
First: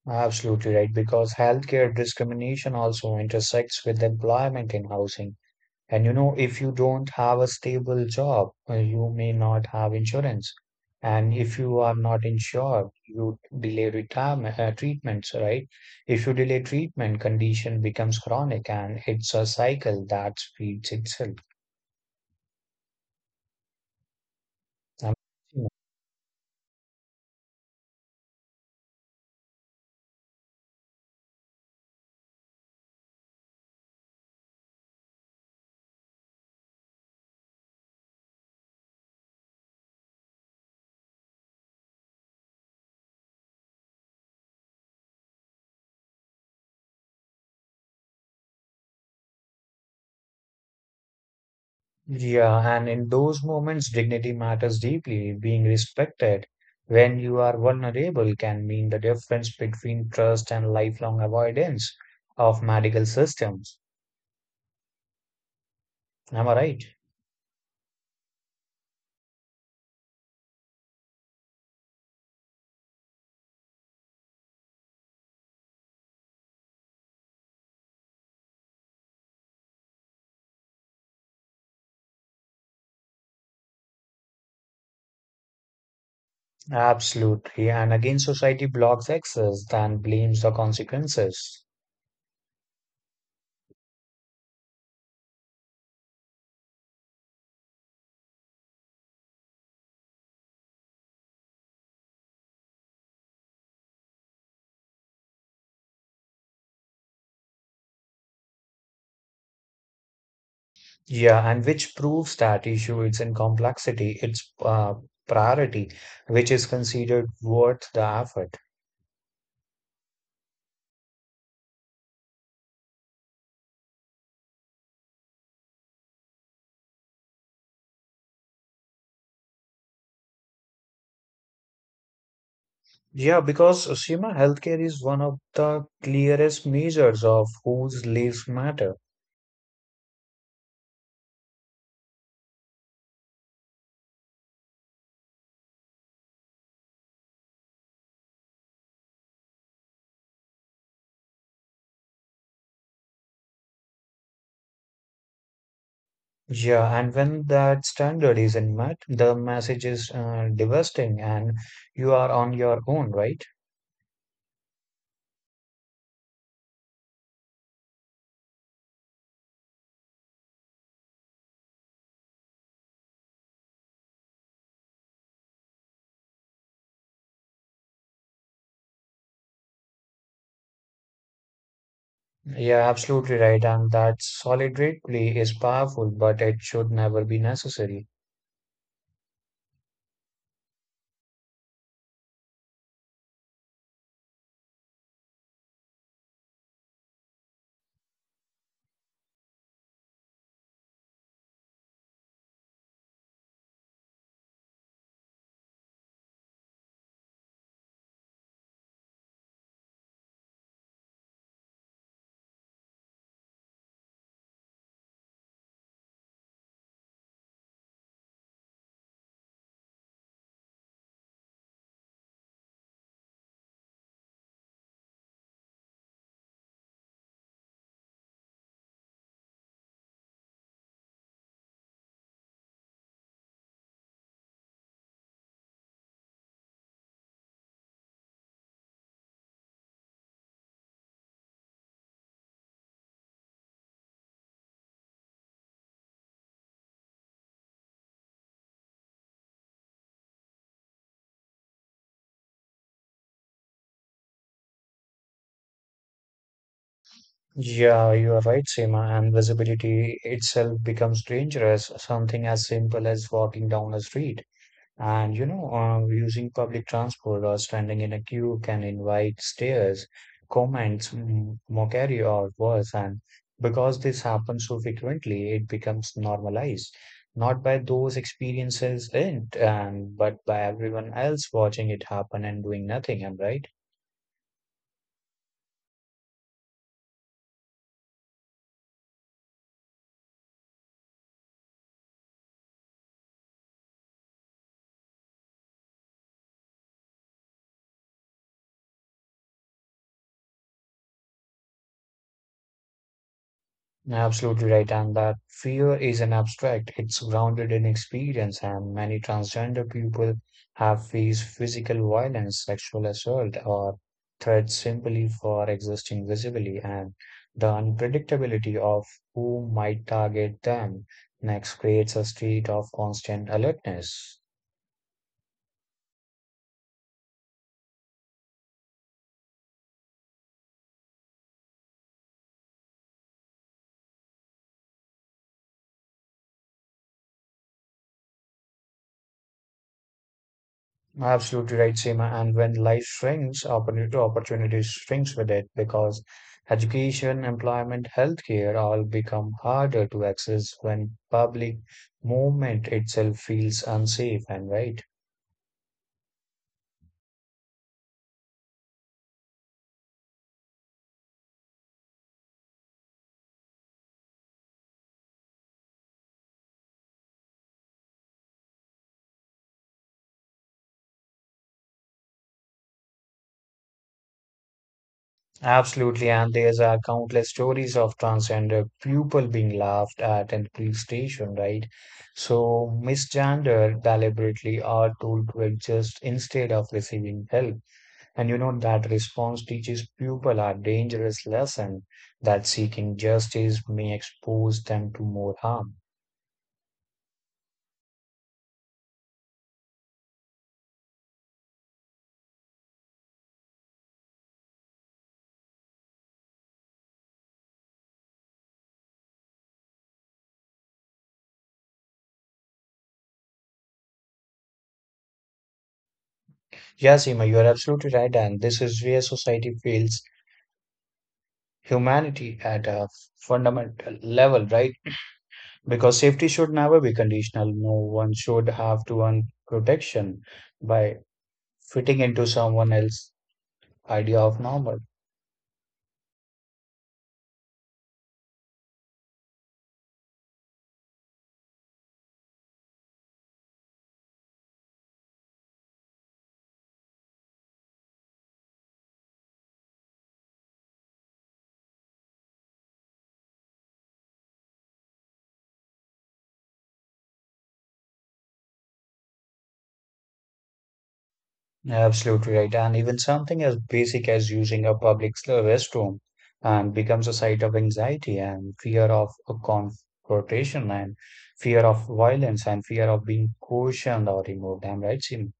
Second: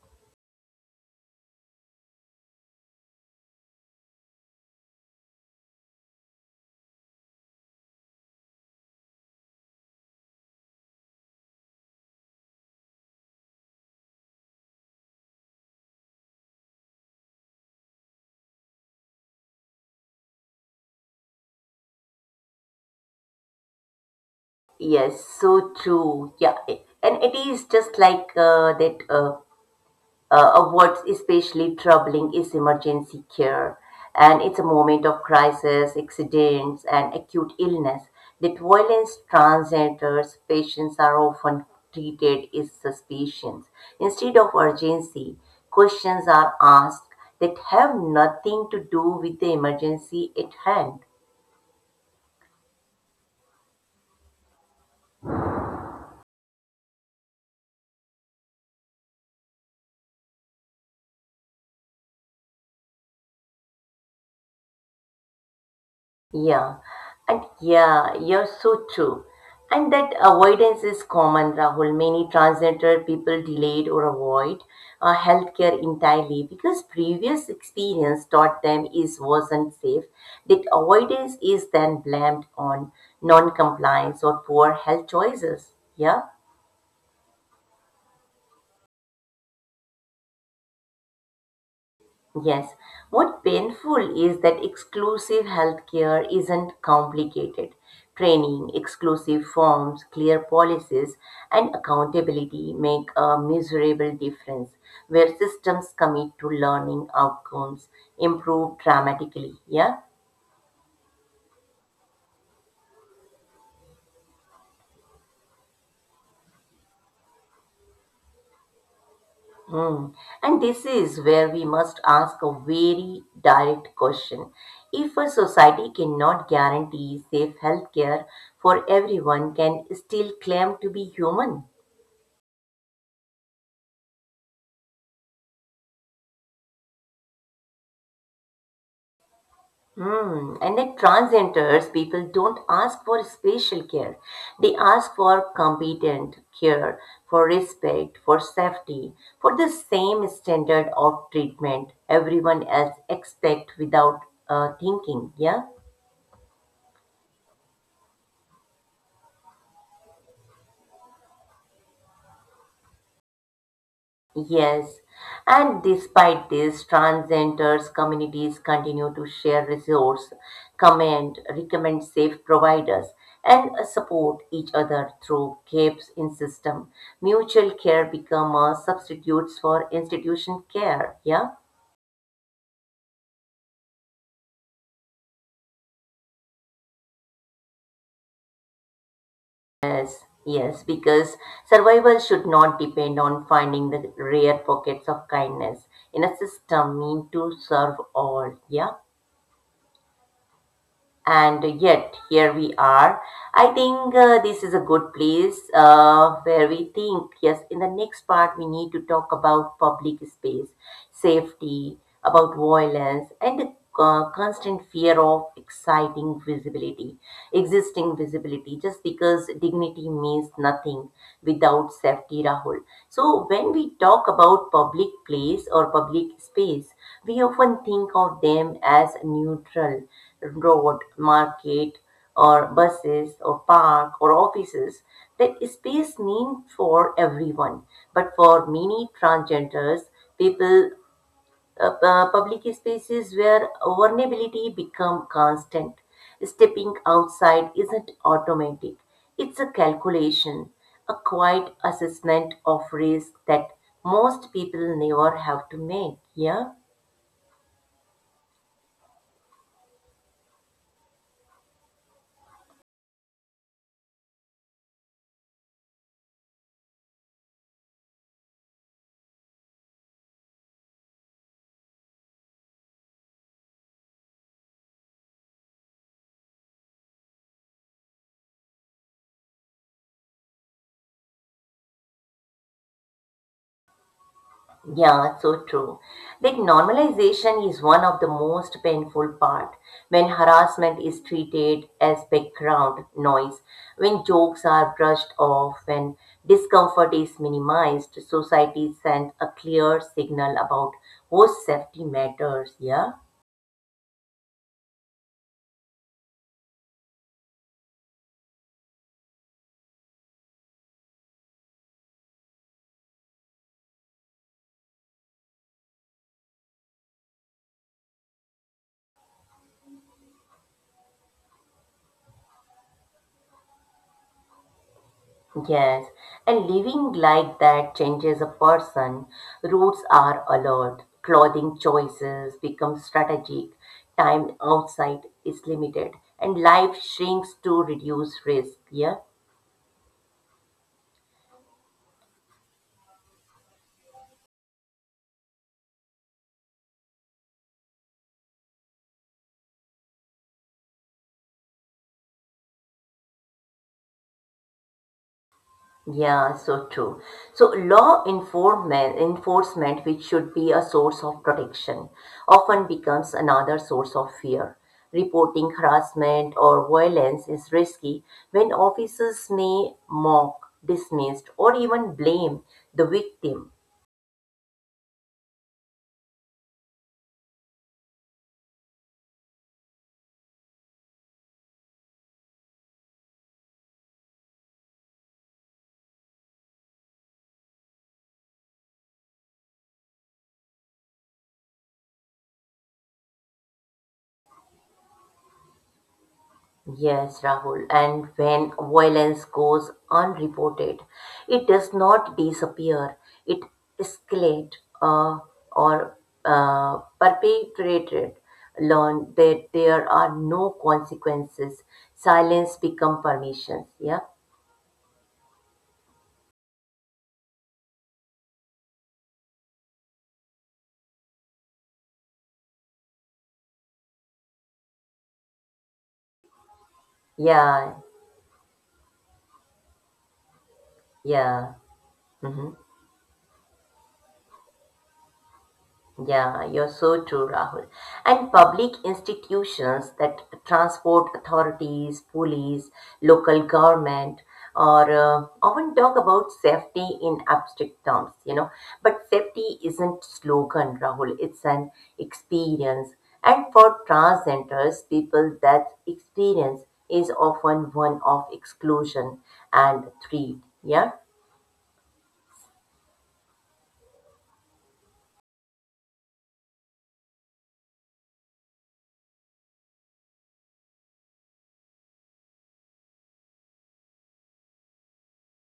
Speaker 2: Absolutely right, because healthcare discrimination also intersects with employment and housing. And you know, if you don't have a stable job, you may not have insurance. And if you are not insured, you delay retirement treatments, right? If you delay treatment, condition becomes chronic and it's a cycle that feeds itself. Um,
Speaker 1: Yes, so true. Yeah, and it is just like that. Of what's especially troubling is emergency care. And it's a moment of crisis, accidents, and acute illness that violence transgenders patients are often treated as suspicions. Instead of urgency, questions are asked that have nothing to do with the emergency at hand.
Speaker 2: yeah, and in those moments, dignity matters deeply. Being respected when you are vulnerable can mean the difference between trust and lifelong avoidance of medical systems. Am I
Speaker 1: Yeah,
Speaker 2: right?
Speaker 1: and yeah, you're so true. And that avoidance is common, Rahul. Many transgender people delayed or avoid healthcare entirely because previous experience taught them it wasn't safe. That avoidance is then blamed on non-compliance or poor health choices. Yeah.
Speaker 2: Absolutely. And again, society blocks access, then blames the consequences.
Speaker 1: Yes. What painful is that exclusive healthcare isn't complicated. Training, exclusive forms, clear policies, and accountability make a miserable difference where systems commit to learning outcomes improve dramatically. Yeah?
Speaker 2: Yeah, and which proves that issue is in complexity, its priority, which is considered worth the effort.
Speaker 1: Hmm. And this is where we must ask a very direct question. If a society cannot guarantee safe healthcare for everyone, can still claim to be human?
Speaker 2: Yeah, because Seema, healthcare is one of the clearest measures of whose lives matter.
Speaker 1: Hmm. And at transgenders, people don't ask for special care. They ask for competent care, for respect, for safety, for the same standard of treatment everyone else expect without thinking. Yeah.
Speaker 2: Yeah, and when that standard isn't met, the message is devastating and you are on your own, right?
Speaker 1: Yes, and despite this, transgenders communities continue to share resources, comment, recommend safe providers, and support each other through gaps in system. Mutual care become a substitutes for institution care. Yeah.
Speaker 2: Yeah, absolutely right. And that solidarity is powerful, but it should never be necessary.
Speaker 1: Yes, because survival should not depend on finding the rare pockets of kindness in a system meant to serve all. Yeah. And yet here we are. I think this is a good place where we think, yes, in the next part, we need to talk about public space, safety, about violence, and the constant fear of existing visibility, just because dignity means nothing without safety, Rahul. So, when we talk about public place or public space, we often think of them as neutral road, market, or buses, or park, or offices. That space mean for everyone, but for many transgenders, people, public spaces where vulnerability become constant. Stepping outside isn't automatic; it's a calculation, a quiet assessment of risk that most people never have to make. Yeah.
Speaker 2: Yeah, you are right, Seema. And visibility itself becomes dangerous. Something as simple as walking down a street. And you know, using public transport or standing in a queue can invite stares, comments, mockery, or worse. And because this happens so frequently, it becomes normalized, not by those experiences in it, and but by everyone else watching it happen and doing nothing. Am I right?
Speaker 1: Yeah, so true. That normalization is one of the most painful part when harassment is treated as background noise, when jokes are brushed off, when discomfort is minimized, society sends a clear signal about whose safety matters, yeah?
Speaker 2: Absolutely right. And that fear is an abstract, it's grounded in experience, and many transgender people have faced physical violence, sexual assault, or threats simply for existing visibly, and the unpredictability of who might target them next creates a state of constant alertness.
Speaker 1: Yes, and living like that changes a person. Roots are alert, clothing choices become strategic, time outside is limited, and life shrinks to reduce risk. Yeah.
Speaker 2: Absolutely right, Seema. And when life shrinks, opportunity opportunities shrinks with it, because education, employment, healthcare all become harder to access when public movement itself feels unsafe, and right.
Speaker 1: Yeah, so true. So law enforcement, which should be a source of protection, often becomes another source of fear. Reporting harassment or violence is risky when officers may mock, dismiss, or even blame the victim.
Speaker 2: Absolutely, and there's are countless stories of transgender people being laughed at in police station, right? So misgender deliberately are told to adjust instead of receiving help. And you know that response teaches people a dangerous lesson that seeking justice may expose them to more harm.
Speaker 1: Yes, Rahul. And when violence goes unreported, it does not disappear. It escalates uh, or perpetrated. Learn that there are no consequences. Silence become permissions. Yeah,
Speaker 2: Yes, Seema, you are absolutely right, and this is where society fails humanity at a fundamental level, right? Because safety should never be conditional.
Speaker 1: yeah,
Speaker 2: No one should have to earn protection by
Speaker 1: yeah.
Speaker 2: fitting into
Speaker 1: Mhm.
Speaker 2: someone else's idea of normal.
Speaker 1: Yeah, you're so true, Rahul. And public institutions that transport authorities, police, local government, or often talk about safety in abstract terms, you know. But safety isn't slogan, Rahul. It's an experience. And for transgenders, people, that experience is often one of exclusion and threat. Yeah.
Speaker 2: Absolutely right. And even something as basic as using a public restroom and becomes a site of anxiety and fear of a confrontation and fear of violence and fear of being cautioned or removed. I'm right, Sim?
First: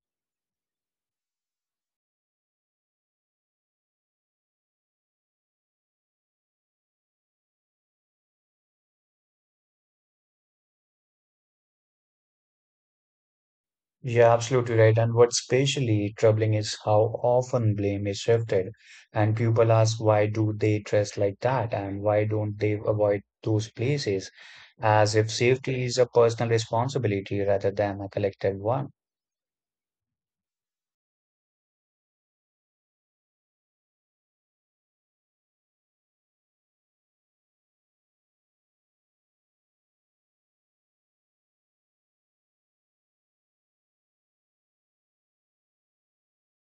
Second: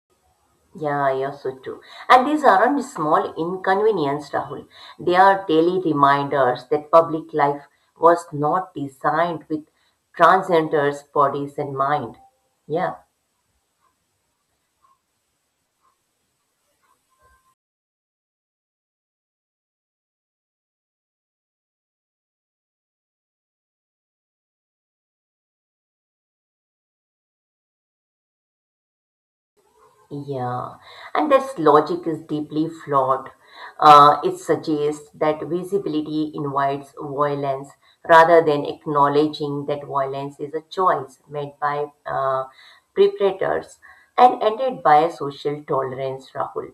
Speaker 1: Yeah, I also too. And these aren't small inconvenience, Rahul. They are daily reminders that public life was not designed with transgenders' bodies in mind. Yeah,
Speaker 2: Yeah, absolutely right. And what's especially troubling is how often blame is shifted. And people ask, why do they dress like that? And why don't they avoid those places? As if safety is a personal responsibility rather than a collective one.
Speaker 1: yeah. And this logic is deeply flawed. It suggests that visibility invites violence rather than acknowledging that violence is a choice made by perpetrators and ended by a social tolerance, Rahul.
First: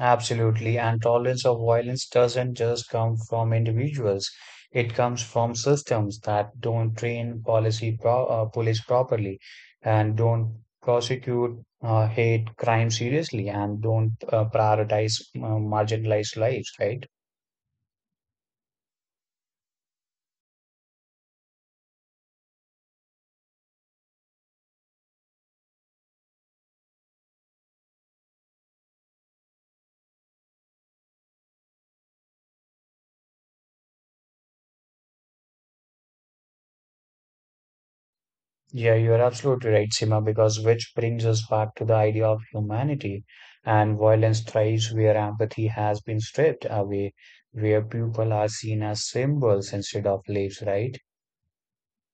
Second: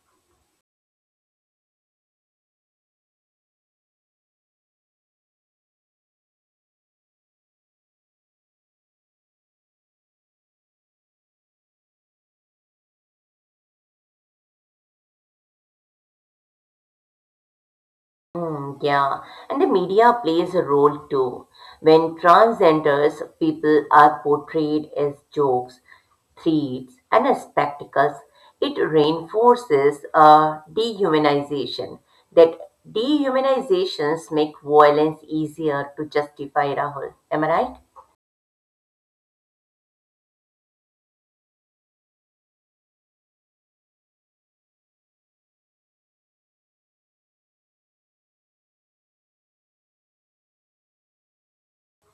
Speaker 2: Absolutely. And tolerance of violence doesn't just come from individuals. It comes from systems that don't train policy pro police properly and don't prosecute hate crime seriously and don't prioritize marginalized lives, right?
Speaker 1: Yeah, and the media plays a role too. When transgenders, people are portrayed as jokes, threats, and as spectacles, it reinforces dehumanization. That dehumanizations make violence easier to justify, Rahul. Am I right?
Speaker 2: Yeah, you're absolutely right, Sima, because which brings us back to the idea of humanity, and violence thrives where empathy has been stripped away, where people are seen as symbols instead of lives, right?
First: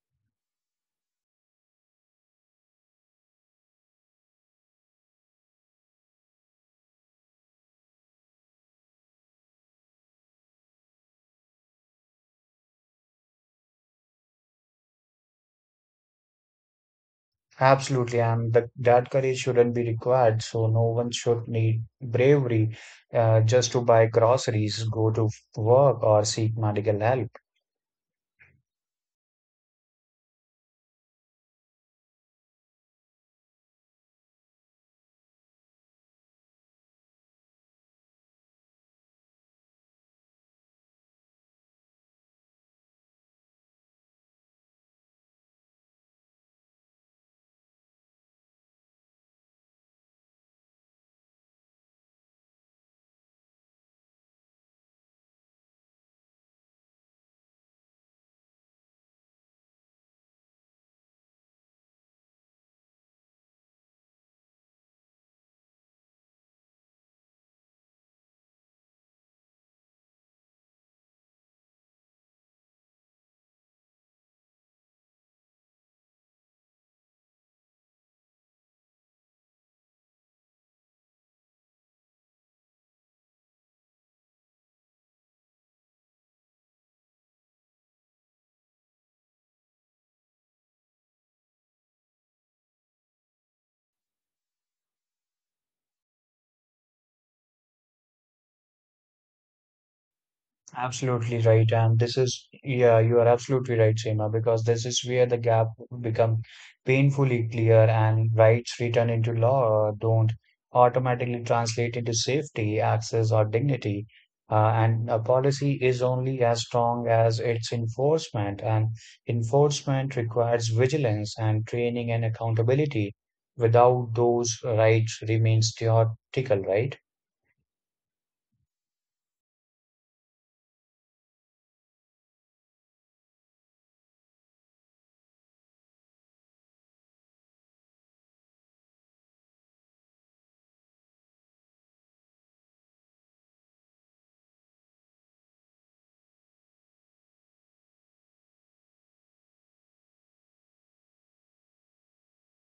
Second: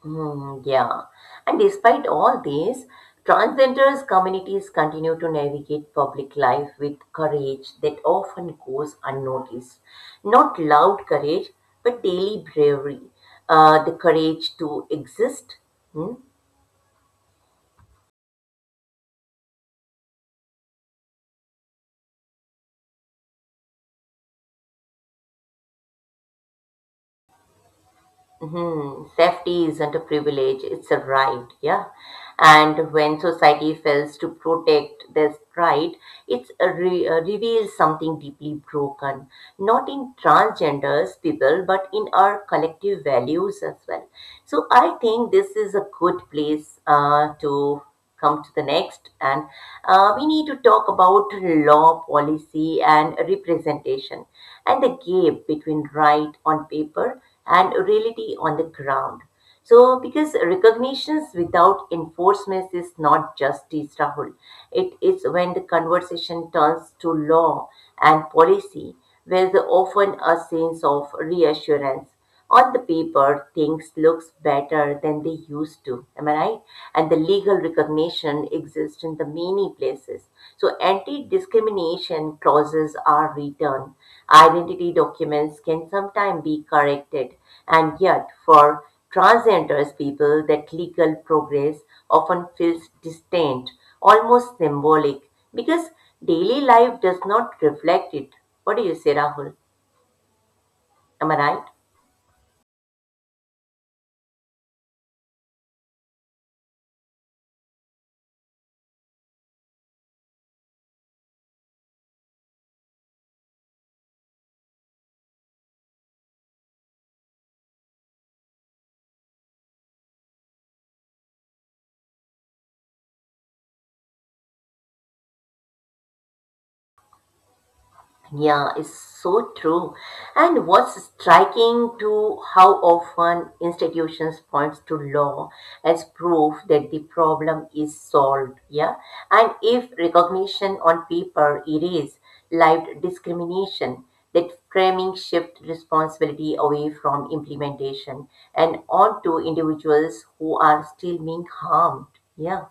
Speaker 1: Hmm, yeah. And despite all this, transgenders communities continue to navigate public life with courage that often goes unnoticed. Not loud courage, but daily bravery. The courage to exist, hmm.
Speaker 2: Absolutely, and that courage shouldn't be required. So no one should need bravery just to buy groceries, go to work, or seek medical help.
Speaker 1: Hmm, safety isn't a privilege, it's a right, yeah. And when society fails to protect this right, it's a reveals something deeply broken, not in transgenders people, but in our collective values as well. So I think this is a good place to come to the next. And we need to talk about law, policy, and representation and the gap between right on paper and reality on the ground. So, because recognitions without enforcement is not justice, Rahul. It is when the conversation turns to law and policy, where the often a sense of reassurance on the paper, things looks better than they used to. Am I right? And the legal recognition exists in the many places. So anti-discrimination clauses are written. Identity documents can sometimes be corrected. And yet, for transgenders people, that legal progress often feels distant, almost symbolic, because daily life does not reflect it. What do you say, Rahul? Am I
Speaker 2: Absolutely
Speaker 1: right?
Speaker 2: right. And this is, yeah, you are absolutely right, Seema, because this is where the gap become painfully clear and rights written into law don't automatically translate into safety, access, or dignity. And a policy is only as strong as its enforcement, and enforcement requires vigilance and training and accountability. Without those, rights remains theoretical, right?
Speaker 1: Yeah, it's so true. And what's striking to how often institutions points to law as proof that the problem is solved. Yeah. And if recognition on paper erase lived discrimination, that framing shift responsibility away from implementation and onto individuals who are still being harmed. Yeah.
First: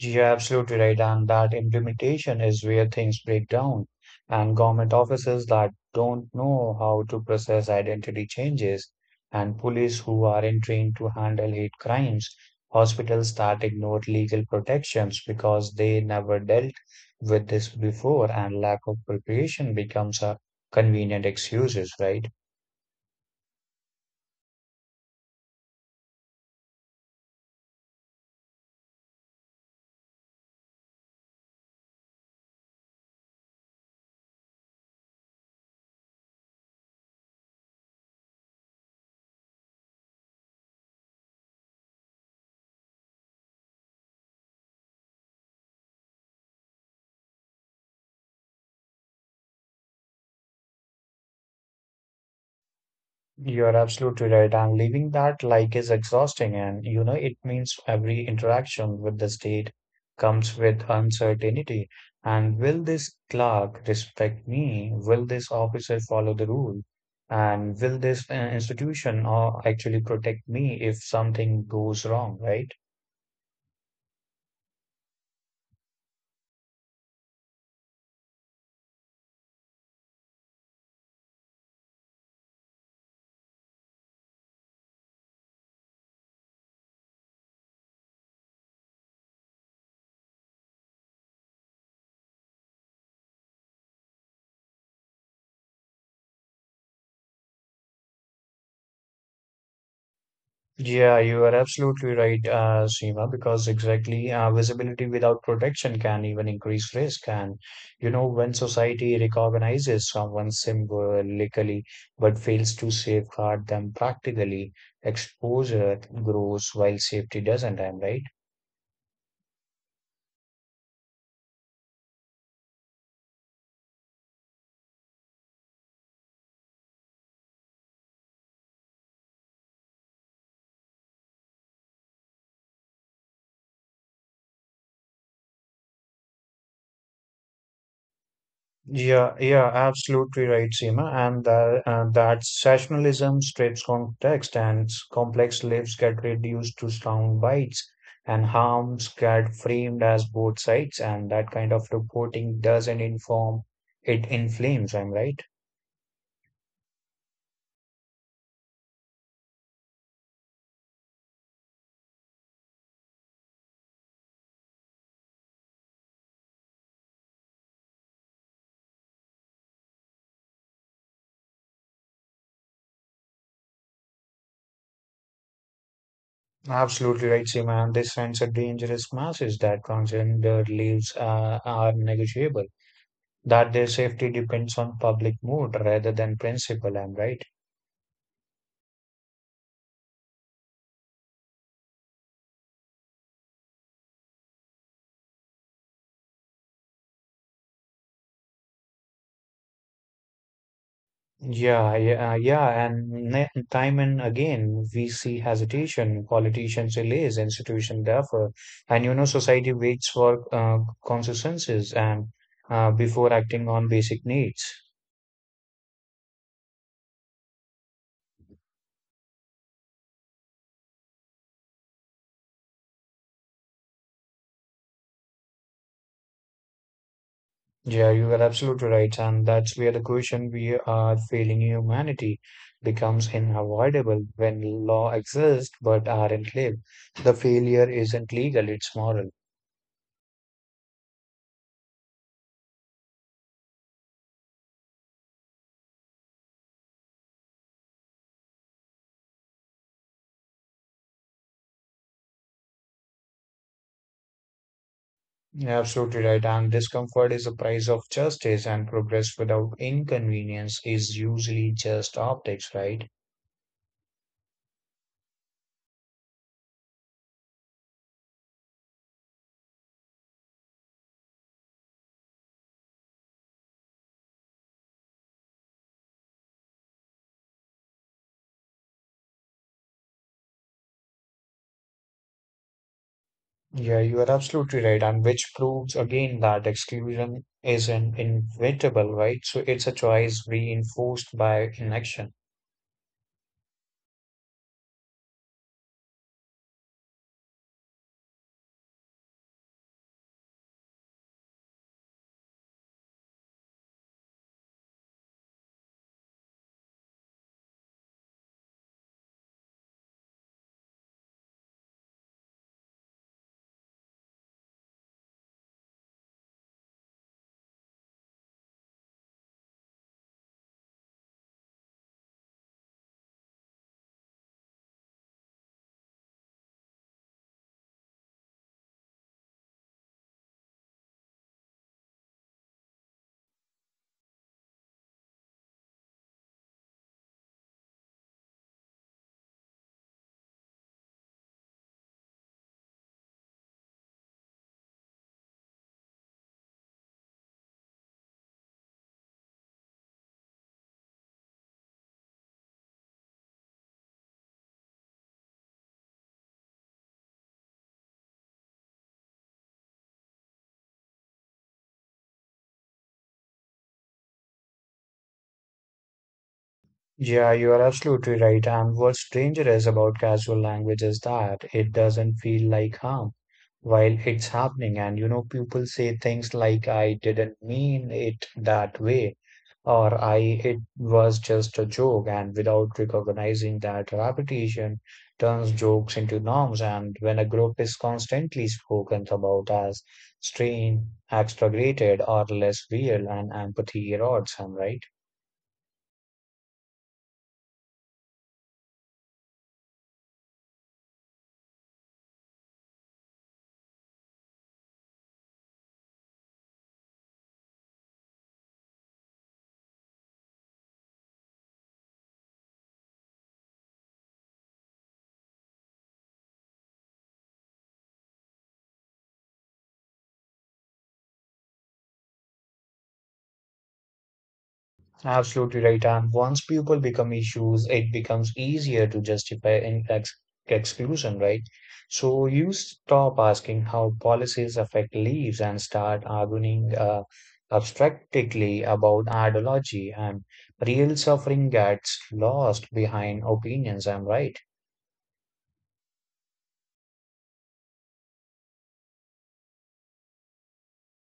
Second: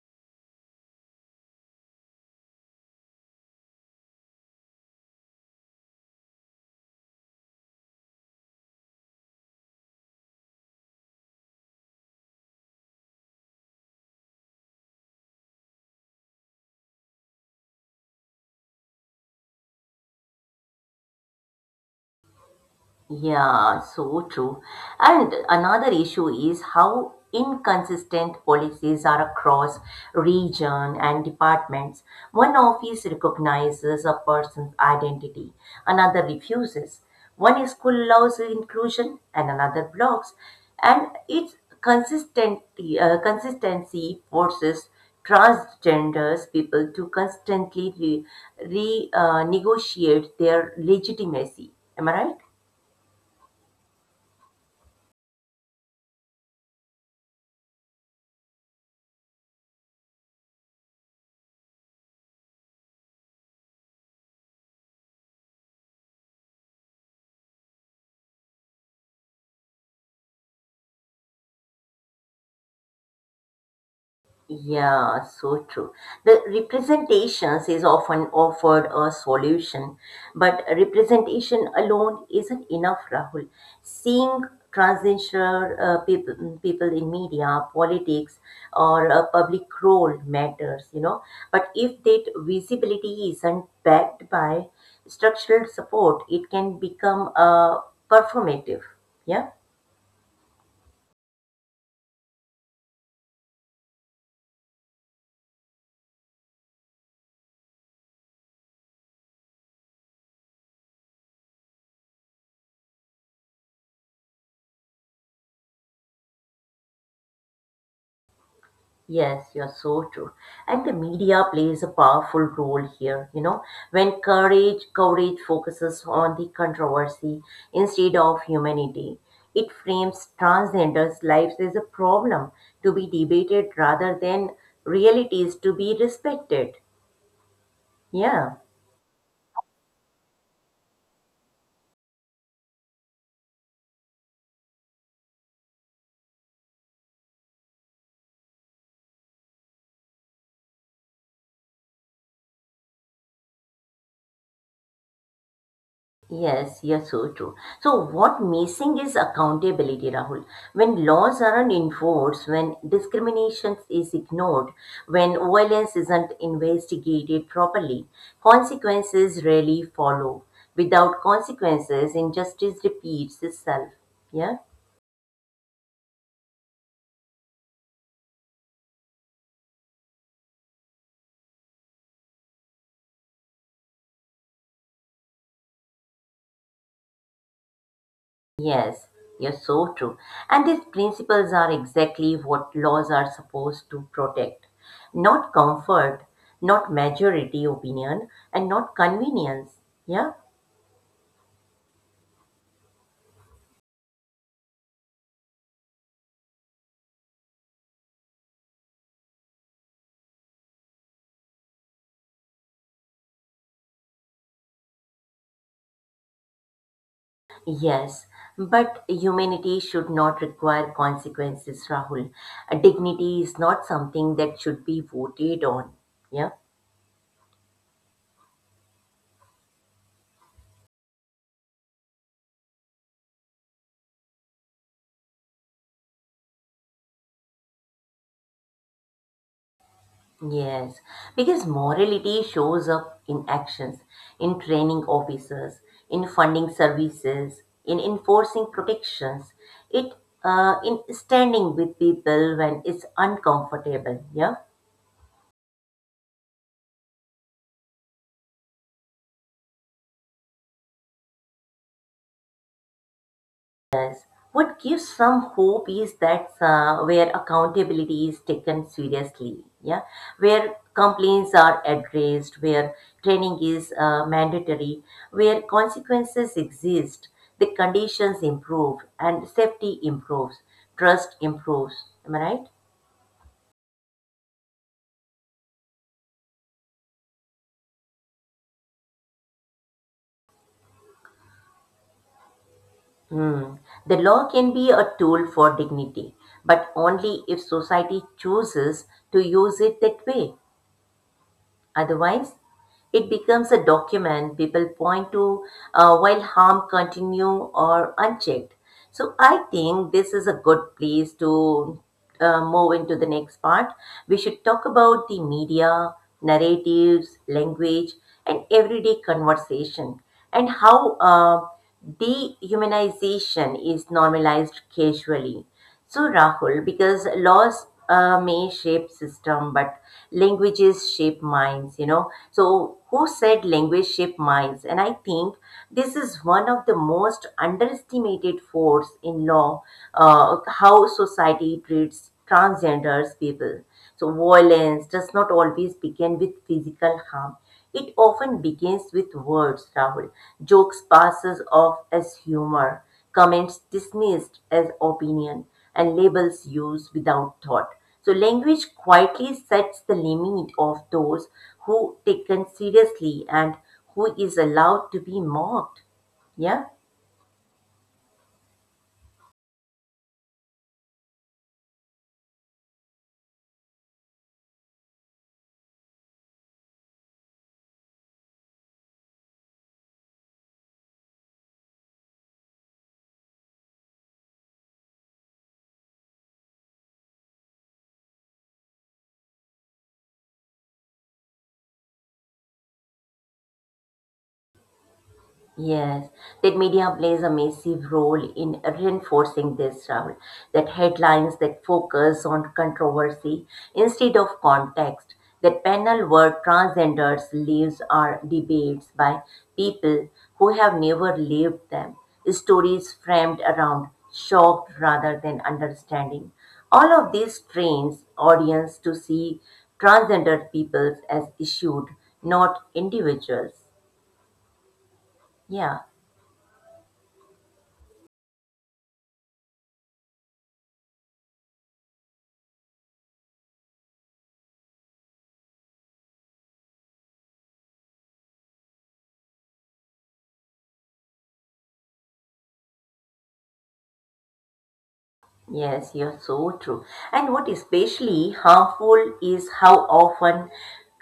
Speaker 2: You're absolutely right, and that implementation is where things break down. And government offices that don't know how to process identity changes, and police who aren't trained to handle hate crimes, hospitals that ignore legal protections because they never dealt with this before, and lack of preparation becomes a convenient excuses, right?
Speaker 1: Yeah, so true. And another issue is how inconsistent policies are across region and departments. One office recognizes a person's identity, another refuses. One school allows inclusion and another blocks. And its consistent, consistency forces transgenders people to constantly negotiate their legitimacy. Am I right?
Speaker 2: You're absolutely right. And leaving that like is exhausting. And, you know, it means every interaction with the state comes with uncertainty. And will this clerk respect me? Will this officer follow the rule? And will this institution actually protect me if something goes wrong, right?
Speaker 1: Yeah, so true. The representations is often offered a solution, but representation alone isn't enough, Rahul. Seeing transgender people, people in media, politics, or a public role matters, you know. But if that visibility isn't backed by structural support, it can become performative. Yeah.
Speaker 2: Yeah, you are absolutely right, Seema, because exactly visibility without protection can even increase risk. And, you know, when society recognizes someone symbolically but fails to safeguard them practically, exposure grows while safety doesn't, am I right?
Speaker 1: Yes, you're so true. And the media plays a powerful role here, you know, when courage coverage focuses on the controversy instead of humanity. It frames transgenders' lives as a problem to be debated rather than realities to be respected. Yeah.
Speaker 2: Yeah, absolutely right, Seema. And that sessionalism strips context and complex lives get reduced to sound bites and harms get framed as both sides. And that kind of reporting doesn't inform, it inflames, I'm right?
Speaker 1: Yes, yes, so true. So what missing is accountability, Rahul. When laws aren't enforced, when discrimination is ignored, when violence isn't investigated properly, consequences rarely follow. Without consequences, injustice repeats itself. Yeah.
Speaker 2: Absolutely right, Seema. And this sends a dangerous message that transgender lives are negotiable, that their safety depends on public mood rather than principle, I'm right?
Speaker 1: Yes, yes, so true. And these principles are exactly what laws are supposed to protect. Not comfort, not majority opinion, and not convenience. Yeah?
Speaker 2: Yeah, and time and again we see hesitation, politicians delays, institution therefore, and you know society waits for consensus and before acting on basic needs.
Speaker 1: Yes, but humanity should not require consequences, Rahul. Dignity is not something that should be voted on. Yeah?
Speaker 2: Yeah, you are absolutely right, and that's where the question, we are failing humanity, becomes unavoidable when law exists but aren't lived. The failure isn't legal; it's moral.
Speaker 1: Yes, because morality shows up in actions, in training officers, in funding services, in enforcing protections, it in standing with people when it's uncomfortable. Yeah.
Speaker 2: You're absolutely right. And discomfort is the price of justice, and progress without inconvenience is usually just optics, right?
Speaker 1: What gives some hope is that where accountability is taken seriously, yeah, where complaints are addressed, where training is mandatory, where consequences exist, the conditions improve and safety improves, trust improves. Am I right?
Speaker 2: Yeah, you are absolutely right. And which proves again that exclusion is an inevitable, right? So it's a choice reinforced by inaction.
Speaker 1: Hmm. The law can be a tool for dignity, but only if society chooses to use it that way. Otherwise, it becomes a document people point to while harm continue or unchecked. So I think this is a good place to move into the next part. We should talk about the media, narratives, language, and everyday conversation, and how dehumanization is normalized casually. So, Rahul, because laws may shape system, but languages shape minds, you know. So, who said language shape minds? And I think this is one of the most underestimated force in law, how society treats transgenders people. So, violence does not always begin with physical harm. It often begins with words, Rahul, jokes passes off as humor, comments dismissed as opinion, and labels used without thought. So language quietly sets the limit of those who taken seriously and who is allowed to be mocked. Yeah?
Speaker 2: Yeah, you are absolutely right. And what's dangerous about casual language is that it doesn't feel like harm while it's happening. And you know, people say things like, I didn't mean it that way, or I it was just a joke. And without recognizing that repetition turns jokes into norms. And when a group is constantly spoken about as strange, exaggerated, or less real, and empathy erodes them, right?
Speaker 1: Yes, that media plays a massive role in reinforcing this, Rahul. That headlines that focus on controversy instead of context, that panel work transgenders lives are debates by people who have never lived them. Stories framed around shocked rather than understanding. All of these trains audience to see transgender people as issued, not individuals.
Speaker 2: Absolutely right.
Speaker 1: Yeah.
Speaker 2: And once people become issues, it becomes easier to justify in ex exclusion, right? So you stop asking how policies affect lives and start arguing abstractly about ideology, and real suffering gets lost behind opinions. I'm right.
Speaker 1: Yes, you're so true. And what especially harmful is how often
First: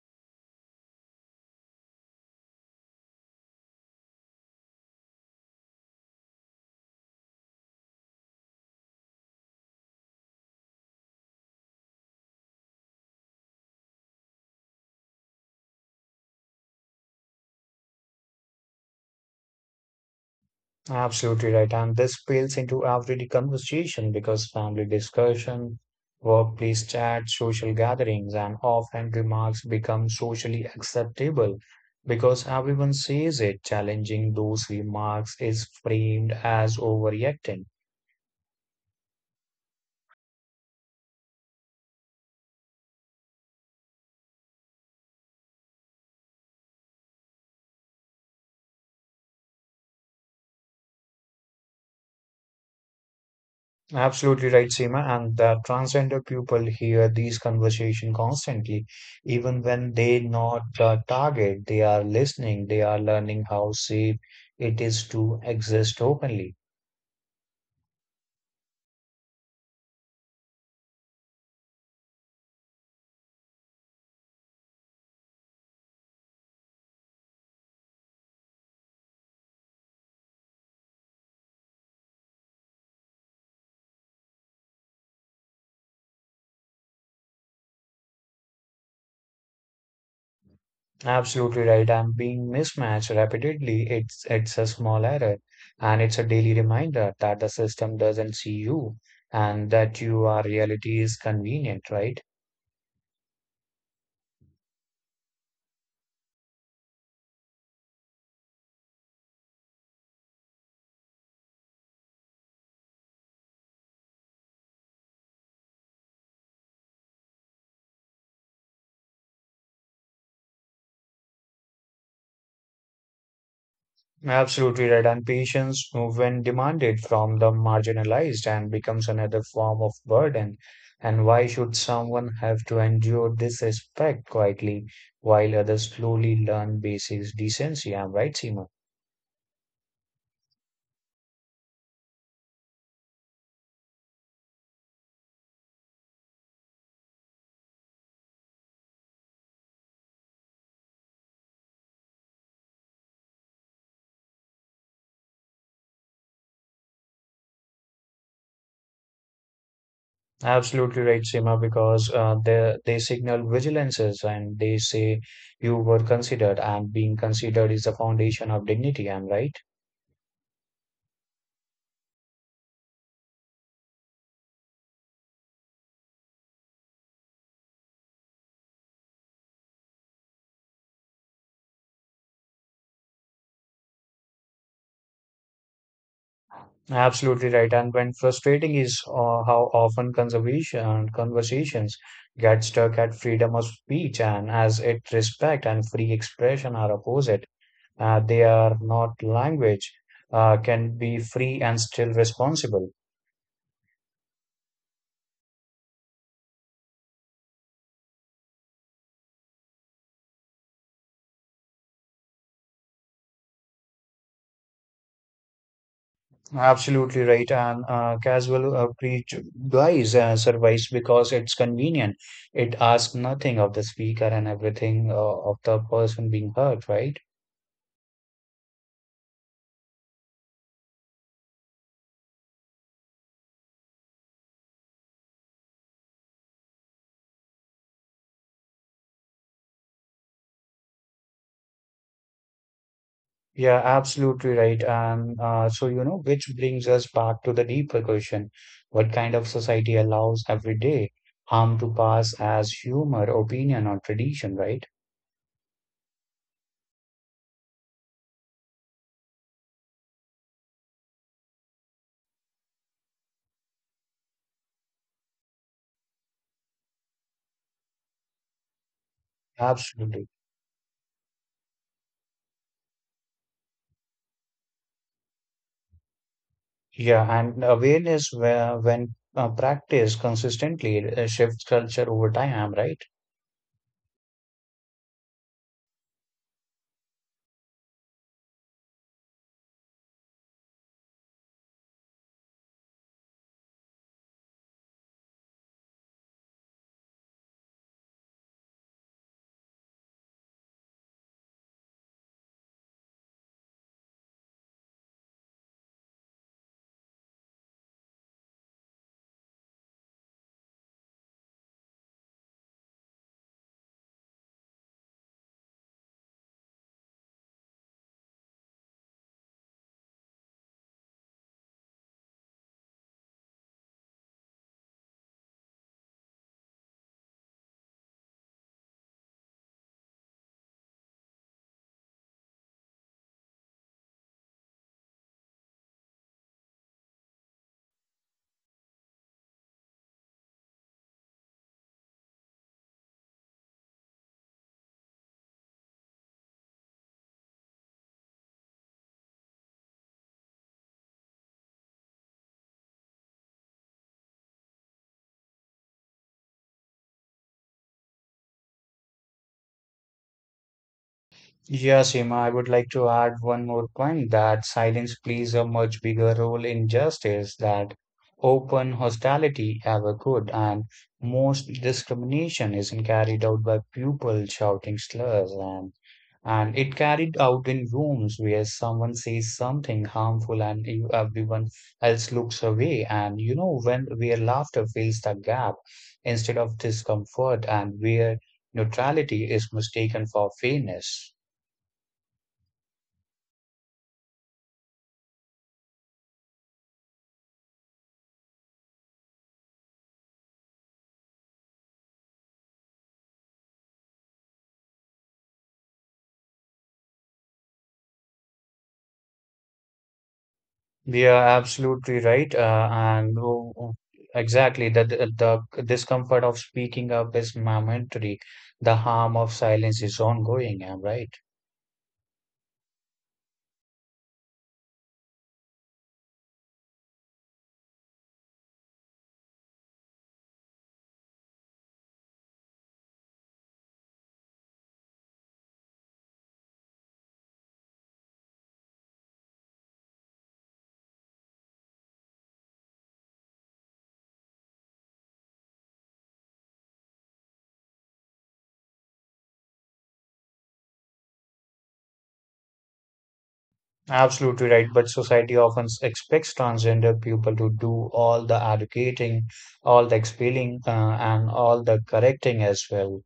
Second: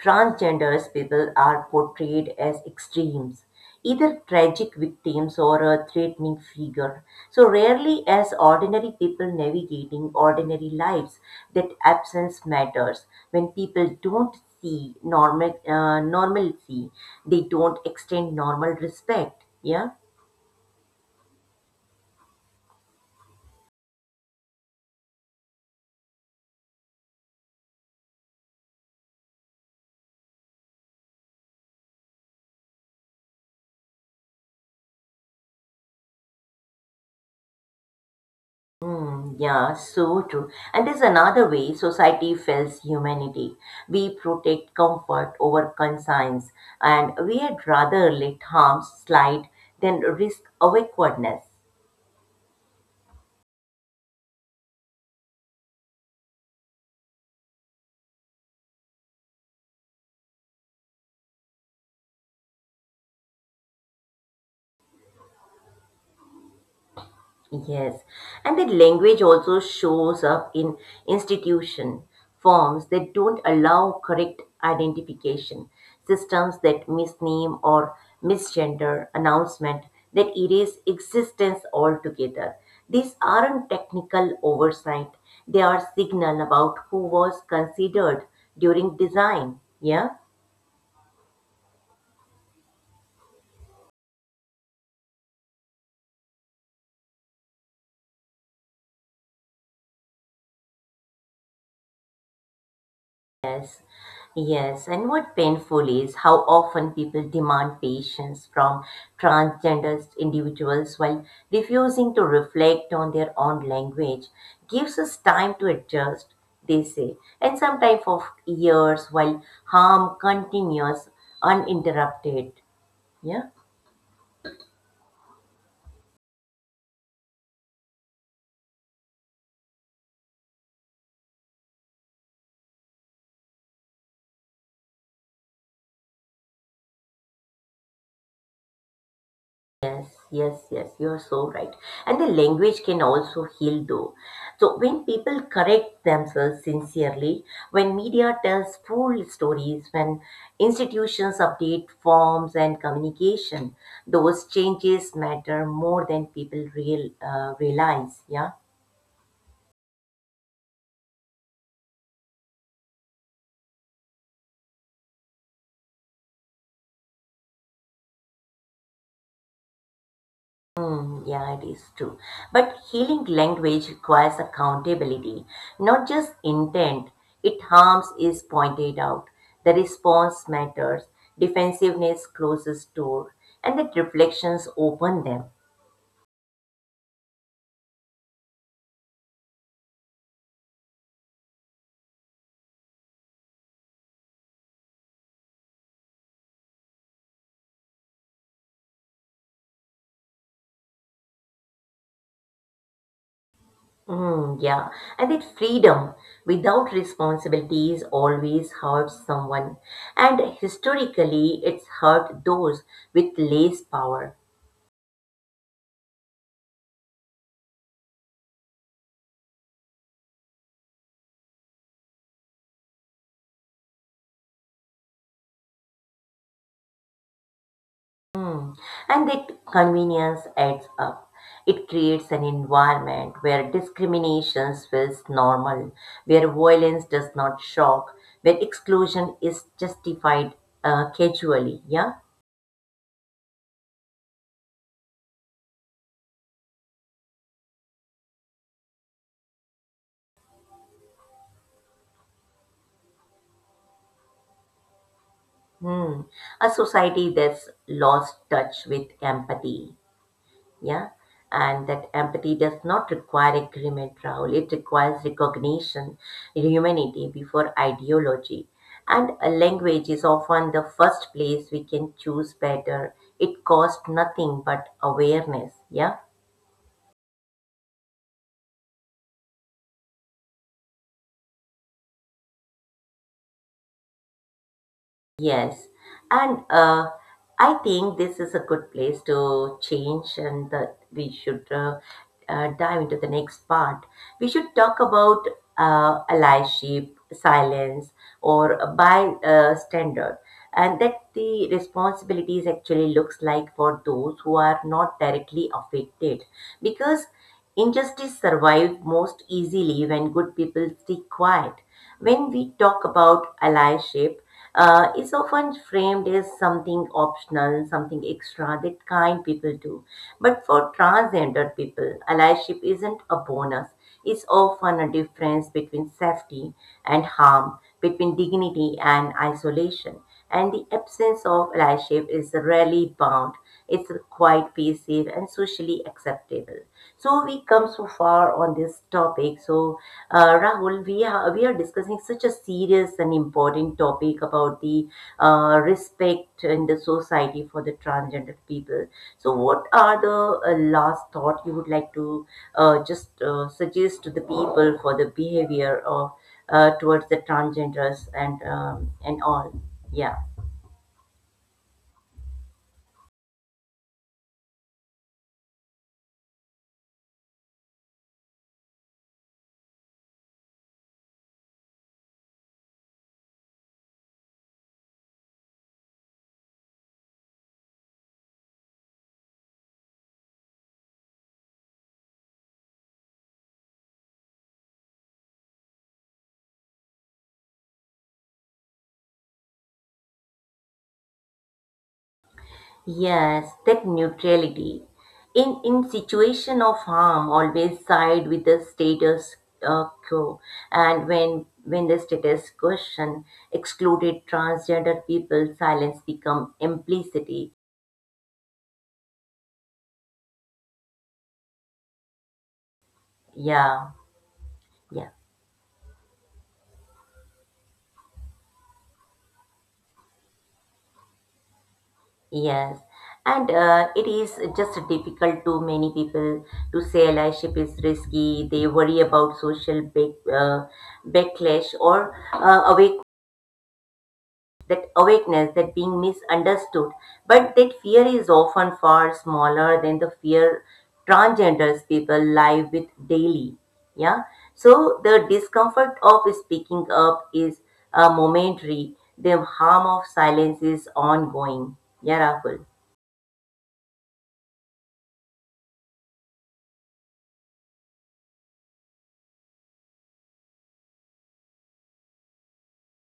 Speaker 1: transgenders people are portrayed as extremes, either tragic victims or a threatening figure. So rarely as ordinary people navigating ordinary lives that absence matters. When people don't see normal normalcy, they don't extend normal respect. Yeah.
Speaker 2: Absolutely right. And this spills into everyday conversation because family discussion, workplace chats, social gatherings, and offhand remarks become socially acceptable because everyone says it. Challenging those remarks is framed as overreacting.
Speaker 1: Mm, yeah, so true. And there's another way society fails humanity. We protect comfort over conscience, and we'd rather let harm slide than risk awkwardness.
Speaker 2: Absolutely right, Seema. And the transgender people hear these conversation constantly, even when they not the target. They are listening. They are learning how safe it is to exist openly.
Speaker 1: Yes, and that language also shows up in institution forms that don't allow correct identification, systems that misname or misgender, announcement that erase existence altogether. These aren't technical oversight; they are signal about who was considered during design. Yeah.
Speaker 2: Absolutely right. I'm being mismatched repeatedly. It's a small error, and it's a daily reminder that the system doesn't see you and that your reality is convenient, right?
Speaker 1: Yes, yes. And what painful is how often people demand patience from transgender individuals while refusing to reflect on their own language. Gives us time to adjust, they say, and sometimes for years while harm continues uninterrupted. Yeah.
Speaker 2: Absolutely right. And patience, when demanded from the marginalized, and becomes another form of burden. And why should someone have to endure this respect quietly while others slowly learn basics decency? I'm right, Seema.
Speaker 1: Yes, yes, yes, you're so right. And the language can also heal though. So when people correct themselves sincerely, when media tells full stories, when institutions update forms and communication, those changes matter more than people realize. Yeah.
Speaker 2: Absolutely right, Seema, because they signal vigilances and they say you were considered, and being considered is the foundation of dignity. I'm right.
Speaker 1: Hmm. Yeah, it is true. But healing language requires accountability, not just intent. It harms is pointed out. The response matters. Defensiveness closes door, and that reflections open them.
Speaker 2: Absolutely right. And when frustrating is how often conservation conversations get stuck at freedom of speech, and as it respect and free expression are opposite, they are not language can be free and still responsible.
Speaker 1: Mm, yeah, and that freedom without responsibility is always hurts someone, and historically it's hurt those with less power.
Speaker 2: Absolutely right. And casual preach guys survives because it's convenient. It asks nothing of the speaker and everything of the person being heard, right?
Speaker 1: Hmm. And that convenience adds up. It creates an environment where discrimination feels normal, where violence does not shock, where exclusion is justified casually. Yeah.
Speaker 2: Yeah, absolutely right. And so, you know, which brings us back to the deeper question. What kind of society allows every day harm to pass as humor, opinion, or tradition, right?
Speaker 1: Hmm. A society that's lost touch with empathy. Yeah, and that empathy does not require agreement, Rahul. It requires recognition, humanity before ideology, and a language is
Speaker 2: Absolutely.
Speaker 1: often the first place we can choose better. It costs nothing but awareness. Yeah.
Speaker 2: Yeah, and awareness where, when practiced consistently, it shifts culture over time, right?
Speaker 1: Yes, and I think this is a good place to change, and that we should dive into the next part. We should talk about allyship, silence, or a bystander, and that the responsibilities actually looks like for those who are not directly affected, because injustice survives most easily when good people stay quiet. When we talk about allyship. It's often framed as something optional, something extra that kind people do. But for transgender people, allyship isn't a bonus. It's often a difference between safety and harm, between dignity and isolation. And the absence of allyship is rarely bound. It's quite passive and socially acceptable. So we come so far on this topic. So Rahul, we are discussing such a serious and important topic about the respect in the society for the transgender people. So what are the last thought you would like to just suggest to the people for the behavior of towards the transgenders and all? Yeah.
Speaker 2: Yeah, Seema, I would like to add one more point that silence plays a much bigger role in justice that open hostility ever could, and most discrimination isn't carried out by people shouting slurs, and it carried out in rooms where someone says something harmful and you, everyone else looks away. And you know, when where laughter fills the gap instead of discomfort, and where neutrality is mistaken for fairness.
Speaker 1: Yes, that neutrality. In situation of harm, always side with the status quo. And when the status question excluded transgender people, silence become implicity.
Speaker 2: They are absolutely right. And who-
Speaker 1: Yeah,
Speaker 2: exactly,
Speaker 1: yeah,
Speaker 2: The discomfort of speaking up is momentary. The harm of silence is ongoing. I'm right.
Speaker 1: yes. And it is just difficult to many people to say allyship is risky. They worry about social backlash or that awakeness, that being misunderstood. But that fear is often far smaller than the fear transgenders people live with daily. Yeah. So the discomfort of speaking up is momentary. The harm of silence is ongoing. Yeah, Rahul.
Speaker 2: Absolutely right. But society often expects transgender people to do all the educating, all the explaining, and all the correcting as well.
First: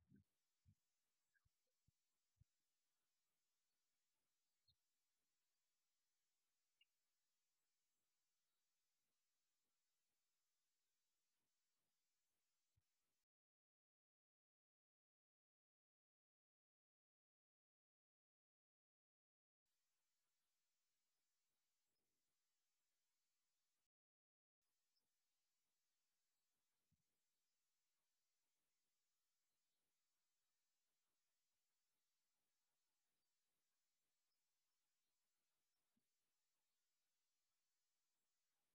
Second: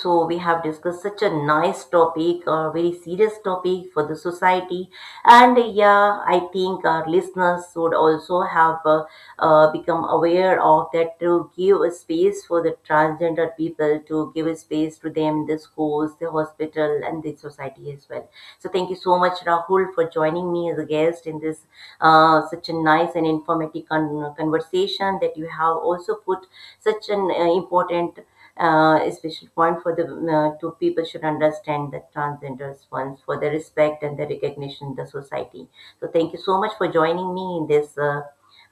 Speaker 1: So we have discussed such a nice topic, a very serious topic for the society, and yeah, I think our listeners would also have become aware of that, to give a space for the transgender people, to give a space to them, the schools, the hospital, and the society as well. So thank you so much, Rahul, for joining me as a guest in this such a nice and informative conversation, that you have also put such an important a special point for the two people should understand that transgenders ones for their respect and their recognition in the society. So thank you so much for joining me in this uh,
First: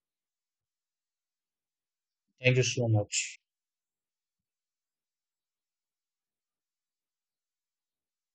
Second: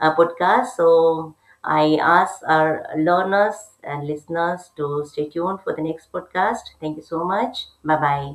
Speaker 1: uh, podcast. So I ask
Speaker 2: Thank you
Speaker 1: our
Speaker 2: so much.
Speaker 1: learners and listeners to stay tuned for the next podcast. Thank you so much. Bye bye.